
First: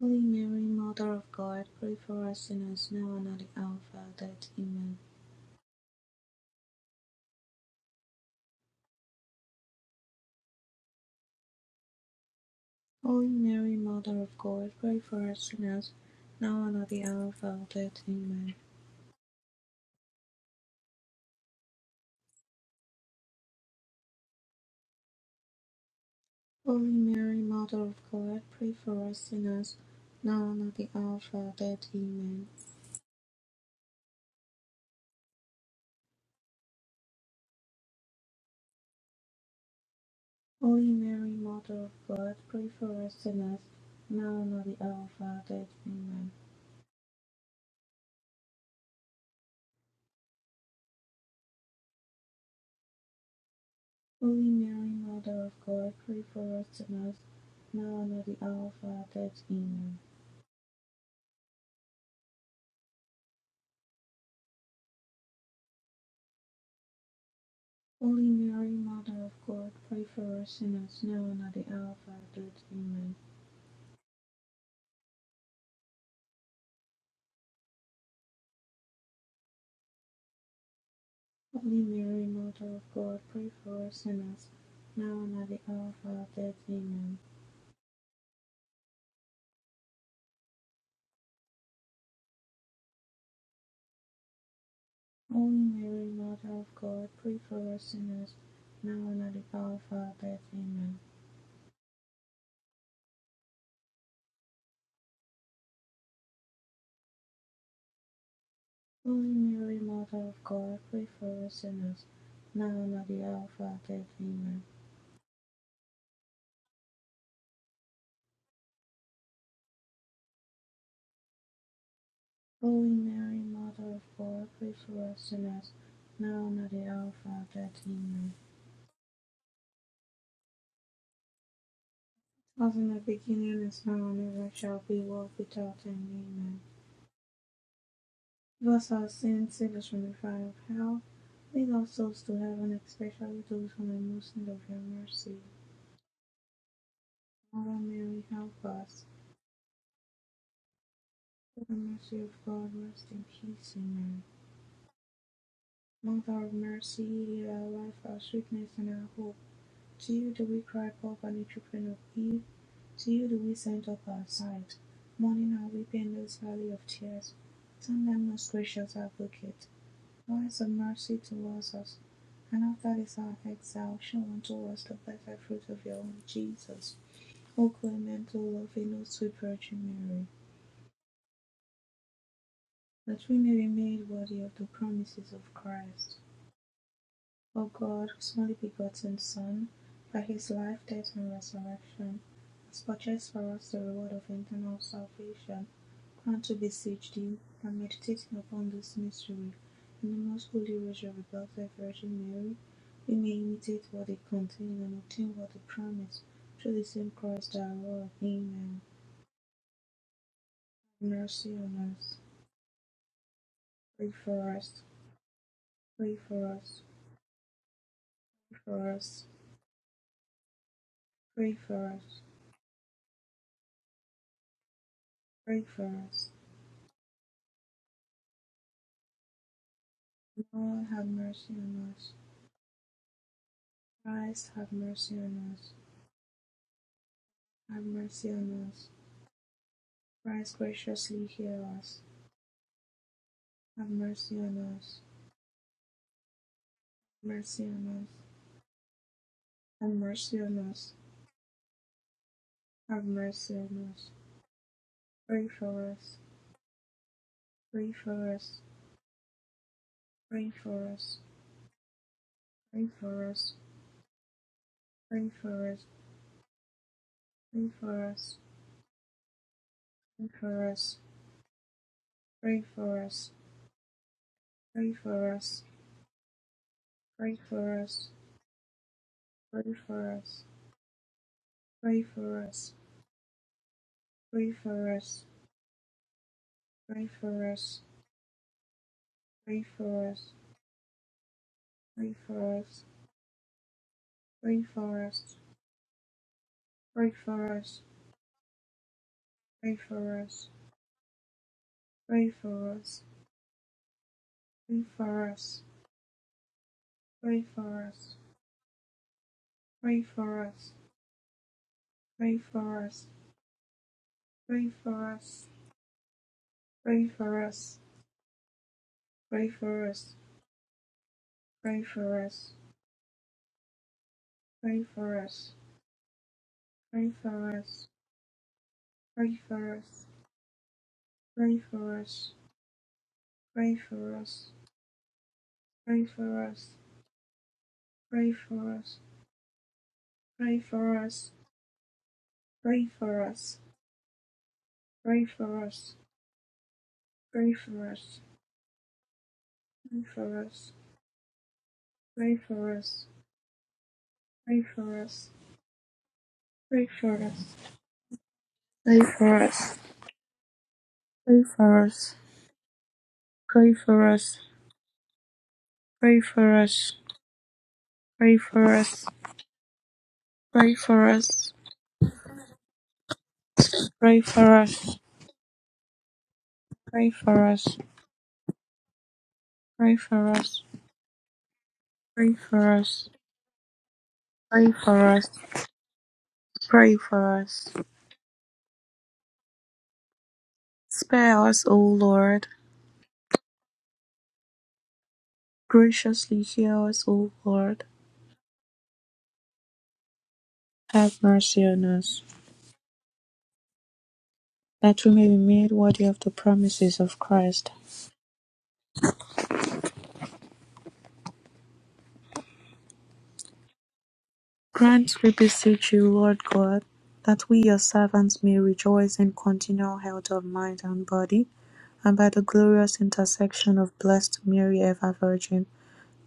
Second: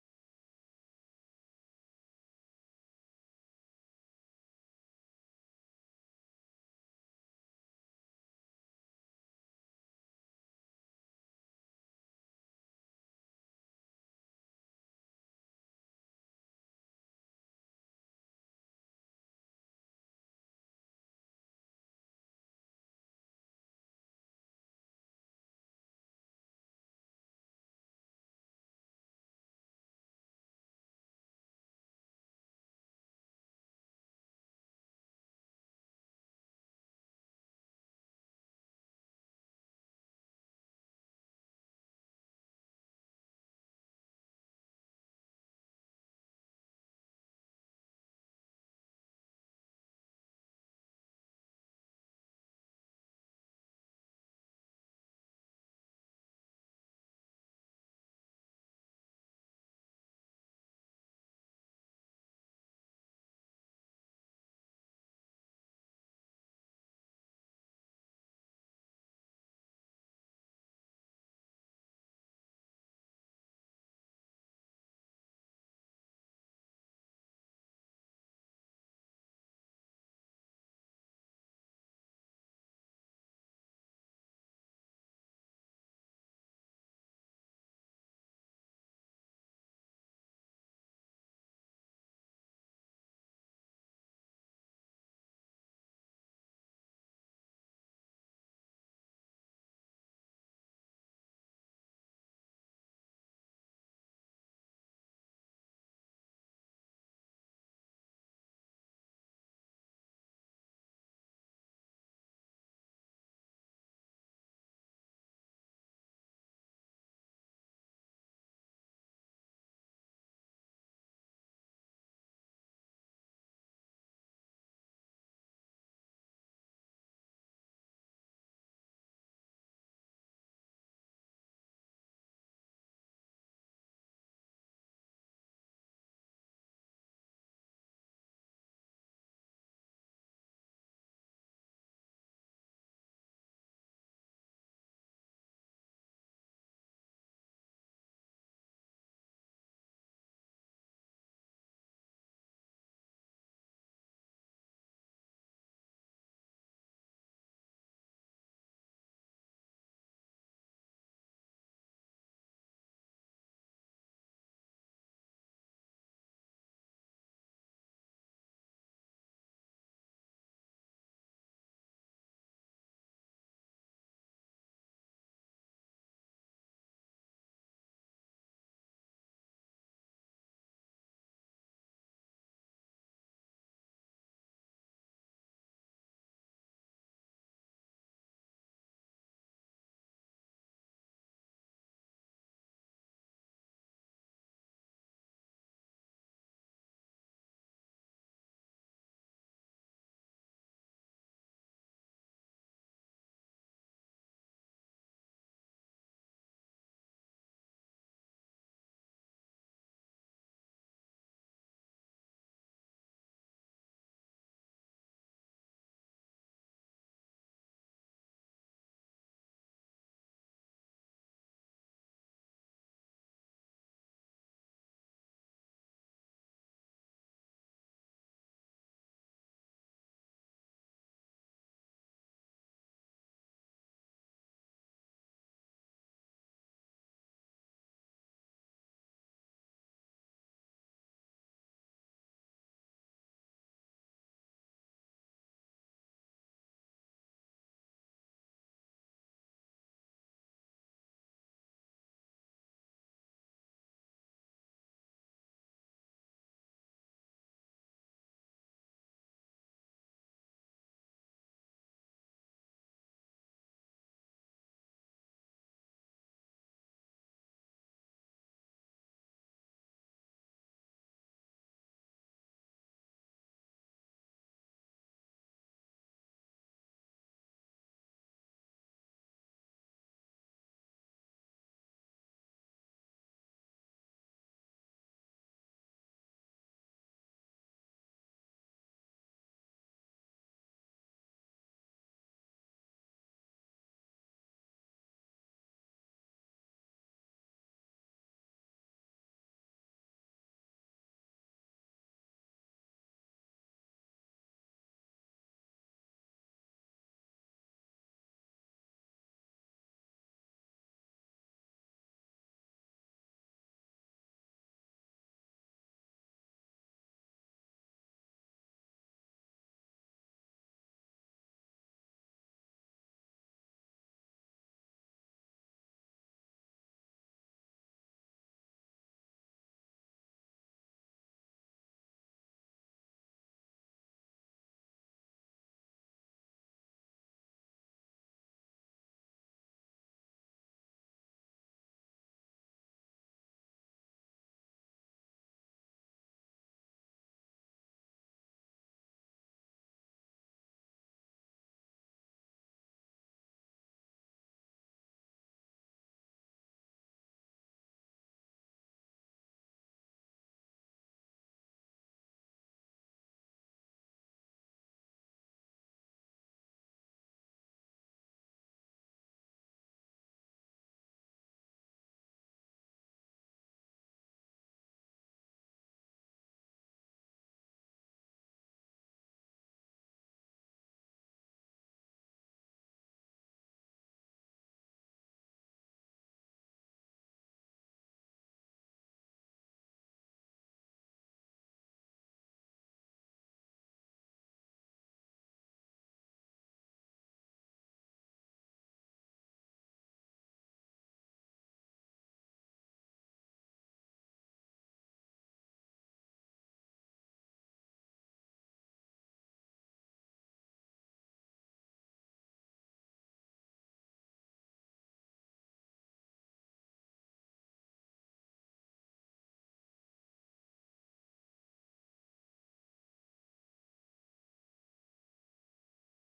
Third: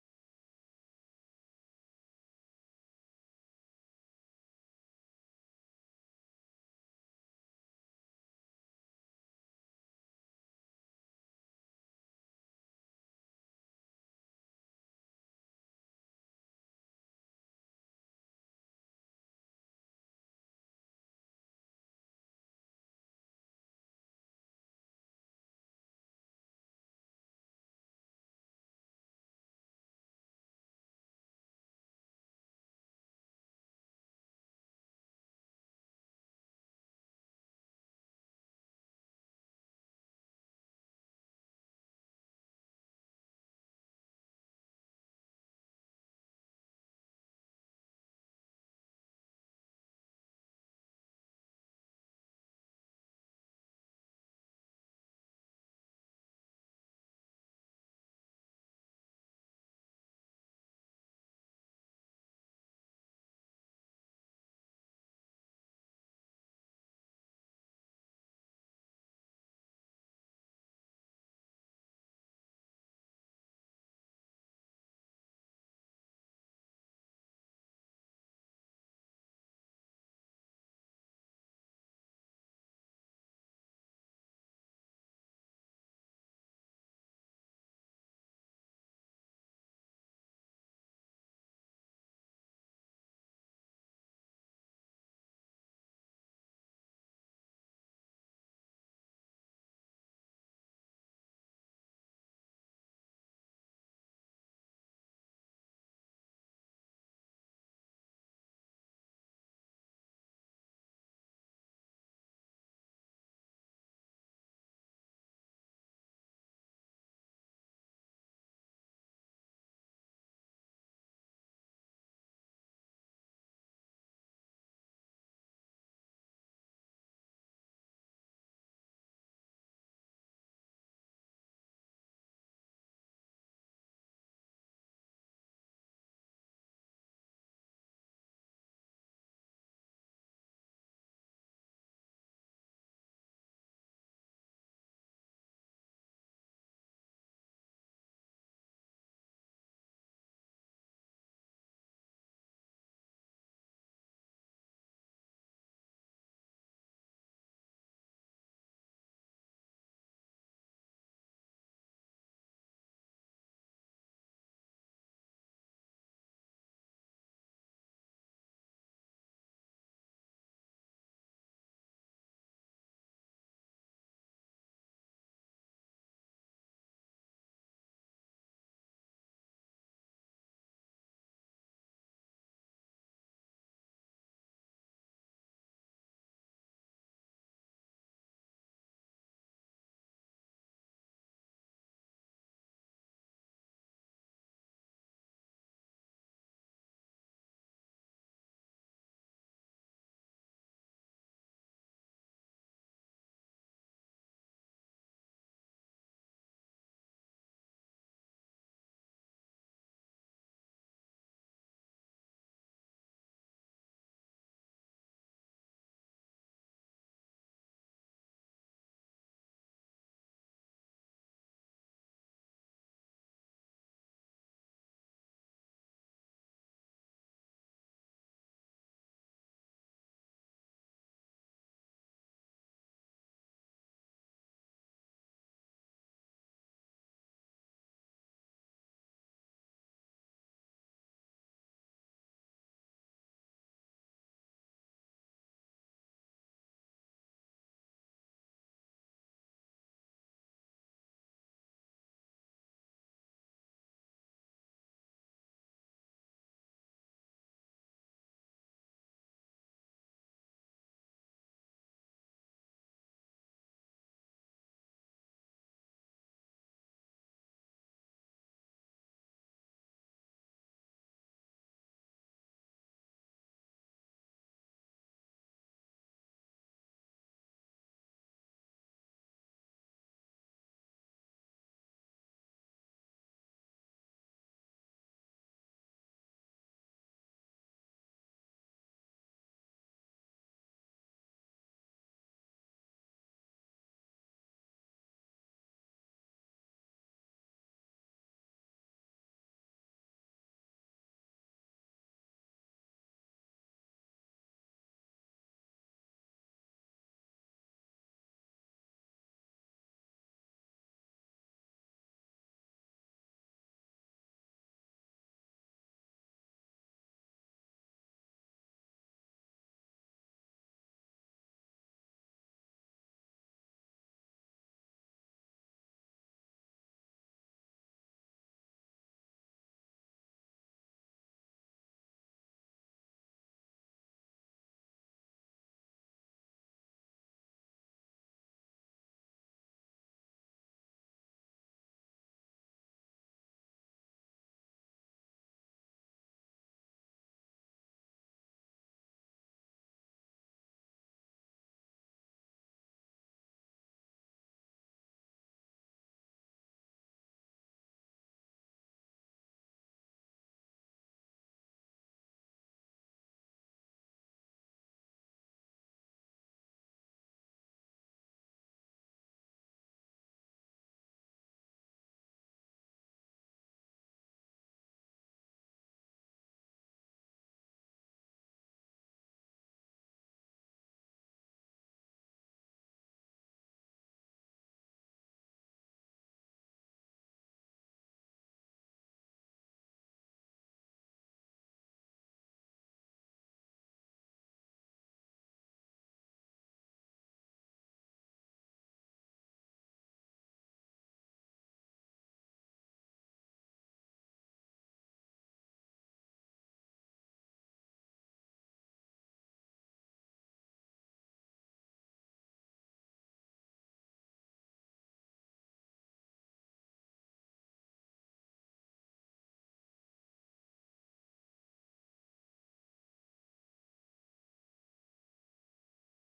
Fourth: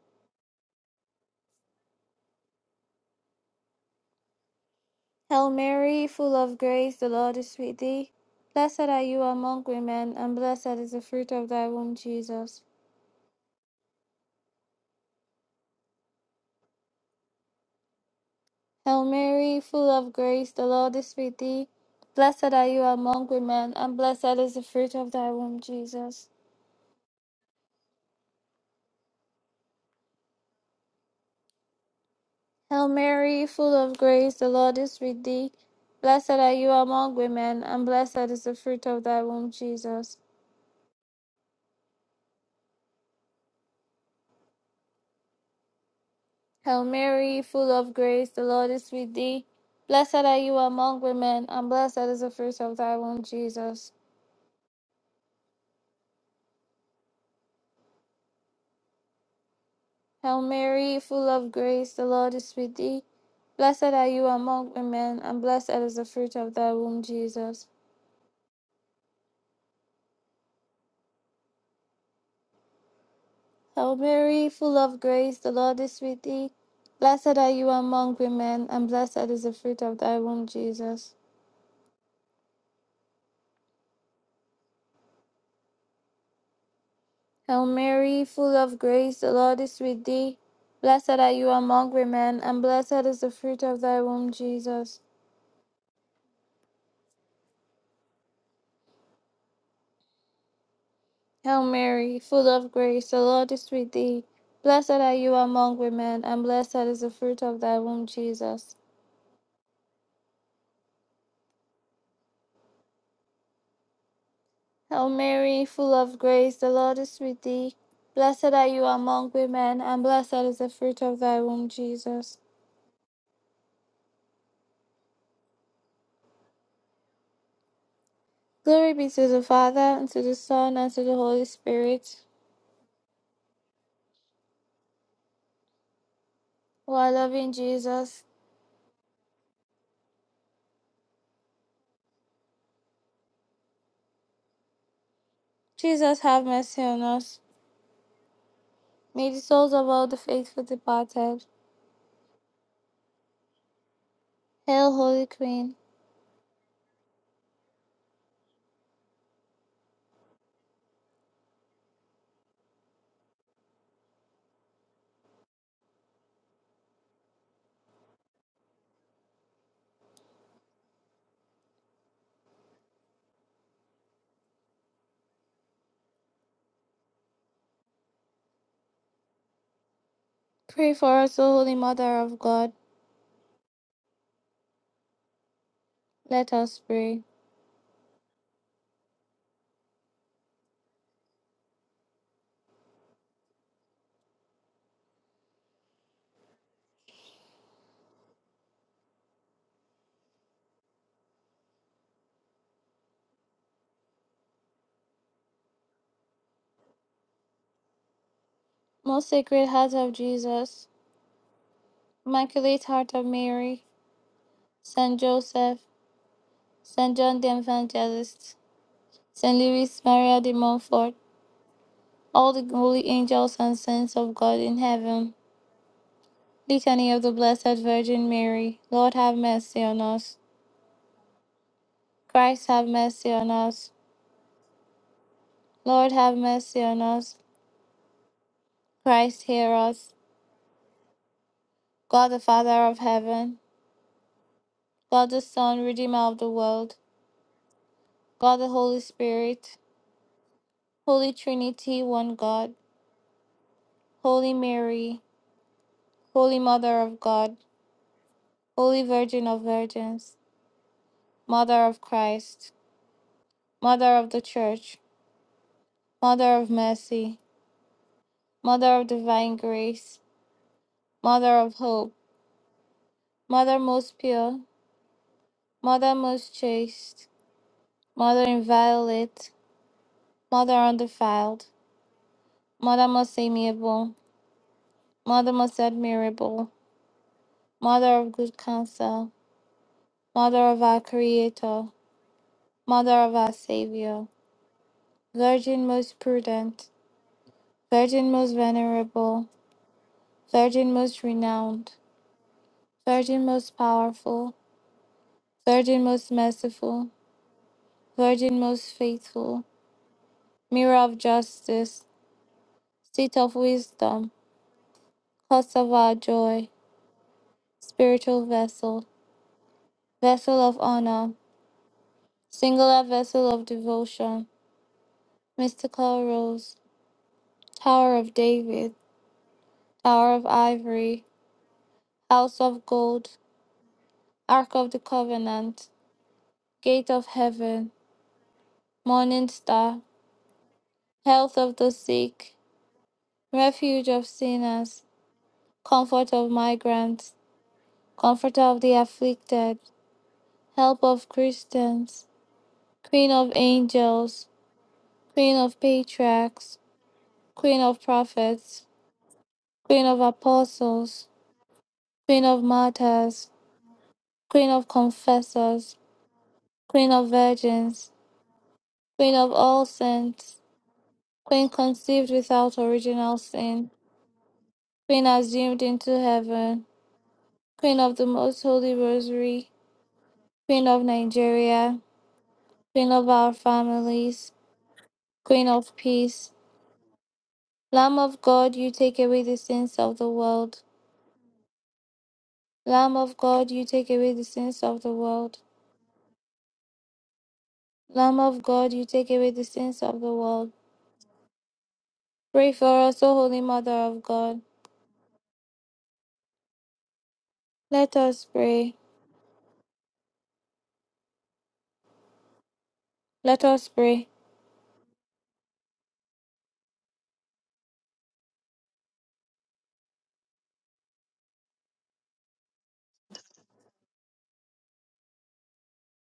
Holy Mary, Mother of God, pray for us sinners now and at the hour of our death. Amen.
Hail Mary, full of grace, the Lord is with thee. Blessed are you among women, and blessed is the fruit of thy womb, Jesus.
Holy Mary, Mother of God, pray for us sinners now and at the hour of our death. Amen.
Hail Mary, full of grace, the Lord is with thee. Blessed are you among women, and blessed is the fruit of thy womb, Jesus.
Holy Mary, Mother of God, pray for us sinners now and at the hour of our death. Amen.
Hail Mary, full of grace, the Lord is with thee. Blessed are you among women, and blessed is the fruit of thy womb, Jesus.
Holy Mary, Mother of God, pray for us sinners, now and at the hour of our death. Amen.
Hail Mary, full of grace, the Lord is with thee. Blessed are you among women, and blessed is the fruit of thy womb, Jesus.
Holy Mary, Mother of God, pray for us sinners, now and at the hour of our death. Amen.
Hail Mary, full of grace, the Lord is with thee. Blessed are you among women, and blessed is the fruit of thy womb, Jesus.
Holy Mary, Mother of God, pray for us sinners, now and at the hour of our death. Amen.
Hail Mary, full of grace, the Lord is with thee. Blessed are you among women, and blessed is the fruit of thy womb, Jesus.
Holy Mary, Mother of God, pray for us sinners, now and at the hour of our death. Amen.
Hail Mary, full of grace, the Lord is with thee. Blessed are you among women, and blessed is the fruit of thy womb, Jesus.
Holy Mary, Mother of God, pray for us sinners, now and at the hour of our death. Amen.
Hail Mary, full of grace, the Lord is with thee. Blessed are you among women, and blessed is the fruit of thy womb, Jesus.
Holy Mary, Mother of God, pray for us sinners, now and at the hour of our death. Amen.
Hail Mary, full of grace, the Lord is with thee. Blessed are you among women, and blessed is the fruit of thy womb, Jesus.
Holy Mary, Mother of God, pray for us sinners, now and at the hour of our death. Amen.
Glory be to the Father, and to the Son, and to the Holy Spirit.
As in the beginning, is now, and ever shall be, world without end. Amen.
O our loving Jesus,
Give us our sins, save us from the fire of hell. Lead our souls to heaven, especially those who are most in need of your mercy.
Jesus, have mercy on us.
Mother Mary, help us.
May the souls of all the faithful departed.
For the mercy of God, rest in peace. Amen.
Hail, Holy Queen.
Mother of mercy, hear our life, our sweetness, and our hope. To you do we cry, poor and children of Eve. To you do we send up our sight, mourning and weeping in this valley of tears. Turn them, most gracious advocate, eyes of mercy towards us, and after this our exile, show unto us the blessed fruit of your own Jesus. O clement, O loving, O sweet Virgin Mary,
Pray for us, O Holy Mother of God.
that we may be made worthy of the promises of Christ.
Let us pray.
O God, whose only begotten Son, by his life, death, and resurrection, has purchased for us the reward of eternal salvation, grant, to beseech thee, that meditating upon this mystery in the most holy rosary of the Blessed Virgin Mary, we may imitate what they contain and obtain what they promise, through the same Christ our Lord. Amen.
Most Sacred Heart of Jesus,
mercy on us.
Immaculate Heart of Mary,
Pray for us.
Saint Joseph,
Pray for us.
Saint John the Evangelist,
Pray for us.
Saint Louis Maria de Montfort,
Pray for us.
all the holy angels and saints of God in heaven.
Pray for us.
Litany of the Blessed Virgin Mary, Lord have mercy on us.
Lord, have mercy on us.
Christ have mercy on us.
Christ, have mercy on us.
Lord have mercy on us.
Have mercy on us.
Christ hear us.
Christ, graciously hear us.
God the Father of heaven,
Have mercy on us.
God the Son, Redeemer of the world,
Mercy on us.
God the Holy Spirit,
Have mercy on us.
Holy Trinity, one God,
Have mercy on us.
Holy Mary,
Pray for us.
Holy Mother of God,
Pray for us.
Holy Virgin of Virgins,
Pray for us.
Mother of Christ,
Pray for us.
Mother of the Church,
Pray for us.
Mother of Mercy,
Pray for us.
Mother of Divine Grace, Mother of Hope,
Pray for us.
Mother most pure,
Pray for us.
Mother most chaste,
Pray for us.
Mother inviolate,
Pray for us.
Mother undefiled,
Pray for us.
Mother most amiable,
Pray for us. Pray for us.
Mother most admirable,
Pray for us.
Mother of good counsel,
Pray for us.
Mother of our Creator,
Pray for us.
Mother of our Savior.
Pray for us.
Virgin most prudent,
Pray for us.
Virgin most venerable,
Pray for us.
Virgin most renowned,
Pray for us.
Virgin most powerful,
Pray for us.
Virgin most merciful,
Pray for us.
Virgin most faithful,
Pray for us.
Mirror of justice, Seat of wisdom,
Pray for us.
Cause of our joy,
Pray for us.
Spiritual vessel,
Pray for us.
Vessel of honor,
Pray for us.
Singular vessel of devotion,
Pray for us.
Mystical rose,
Pray for us.
Tower of David,
Pray for us.
Tower of ivory,
Pray for us.
House of gold,
Pray for us.
Ark of the covenant,
Pray for us.
Gate of heaven.
Pray for us.
morning star,
Pray for us.
health of the sick,
Pray for us. Pray for us.
refuge of sinners,
Pray for us.
comfort of migrants,
Pray for us.
comforter of the afflicted,
Pray for us.
help of Christians,
Pray for us.
queen of angels,
Pray for us.
queen of patriarchs,
Pray for us.
queen of prophets,
Pray for us.
queen of apostles,
Pray for us.
queen of martyrs,
Pray for us.
queen of confessors,
Pray for us.
queen of virgins,
Pray for us.
queen of all saints,
Pray for us.
queen conceived without original sin,
Pray for us.
queen assumed into heaven,
Pray for us.
Queen of the Most Holy Rosary,
Pray for us.
Queen of Nigeria,
Pray for us.
Queen of our families,
Pray for us.
Queen of Peace,
Pray for us.
Lamb of God, you take away the sins of the world.
Spare us, O Lord.
Lamb of God, you take away the sins of the world.
Graciously hear us, O Lord.
Lamb of God, you take away the sins of the world.
Have mercy on us,
Pray for us, O Holy Mother of God.
that we may be made worthy of the promises of Christ.
Let us pray. Let us pray.
Grant, we beseech you, Lord God, that we your servants may rejoice in continual health of mind and body, and by the glorious intercession of blessed Mary, ever Virgin,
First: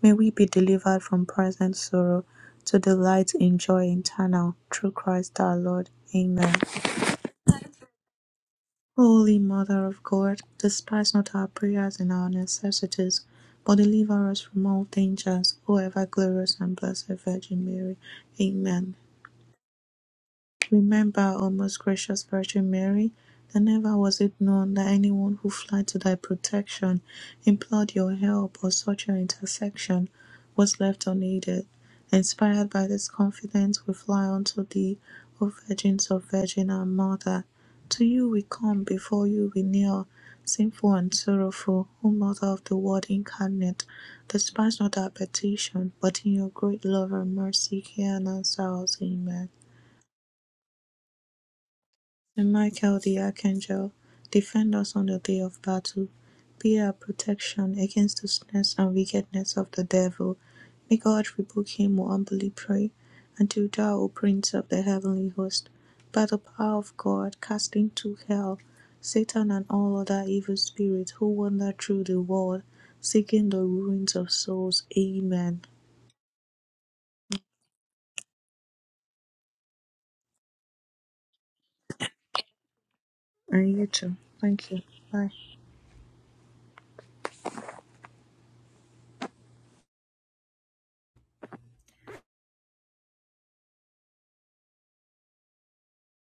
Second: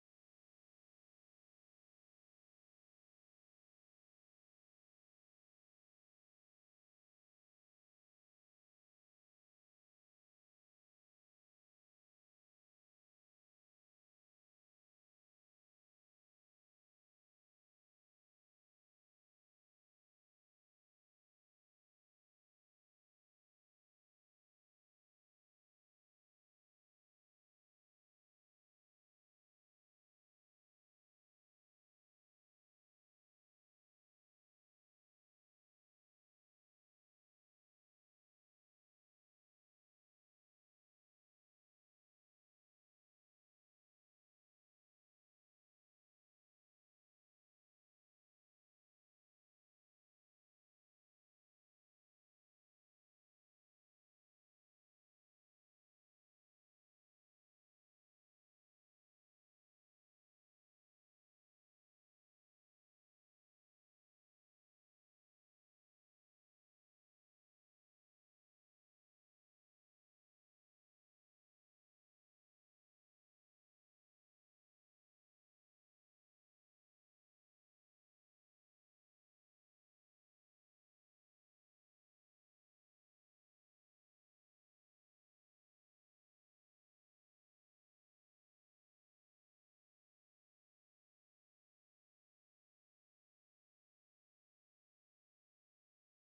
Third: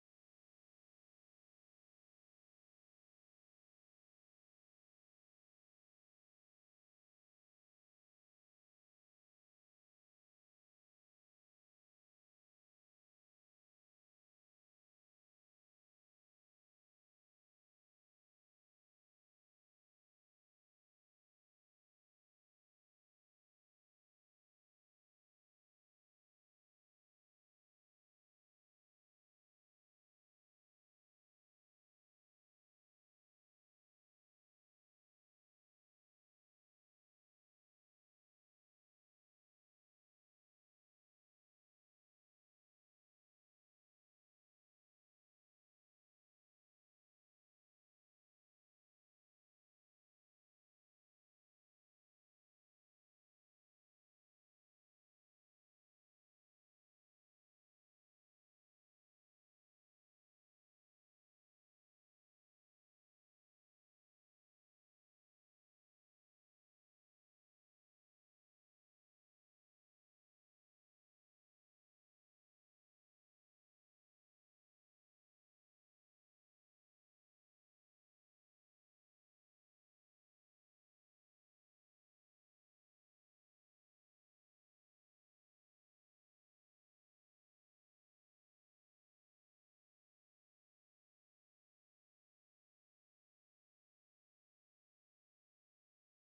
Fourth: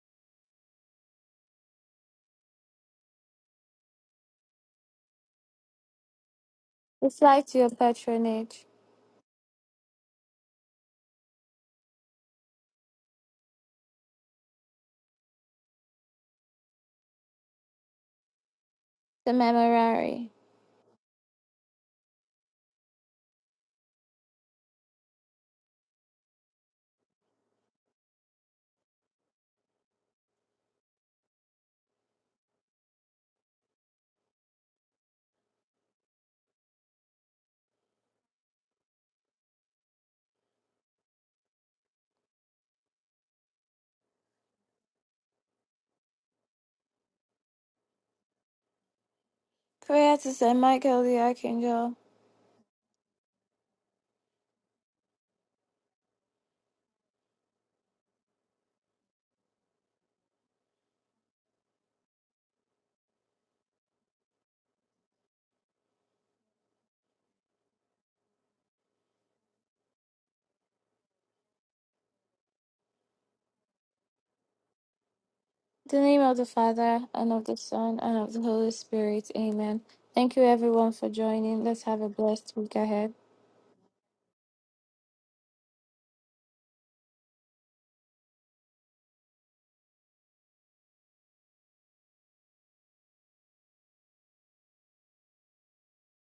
may we be delivered from present sorrow to delight in joy eternal, through Christ our Lord. Amen.
Reply to your patronage.
Holy Mother of God, despise not our prayers and our necessities, but deliver us from all dangers, O ever glorious and blessed Virgin Mary. Amen.
The Memorare.
Remember, O most gracious Virgin Mary, that never was it known that anyone who fled to thy protection, implored your help, or sought your intercession, was left unaided. Inspired by this confidence, we fly unto thee, O Virgins of Virgin, our Mother. To you we come, before you we kneel, sinful and sorrowful, O Mother of the Word incarnate. Despise not our petition, but in your great love and mercy hear and answer us. Amen.
Prayer to Saint Michael the Archangel.
And Michael the Archangel, defend us on the day of battle. Be our protection against the snares and wickedness of the devil. May God rebuke him who humbly pray. Until thou, O Prince of the heavenly host, by the power of God, cast into hell Satan and all other evil spirits who wander through the world, seeking the ruins of souls. Amen.
In the name of the Father, and of the Son, and of the Holy Spirit. Amen. Thank you, everyone, for joining. Let's have a blessed week ahead.
And you too. Thank you. Bye.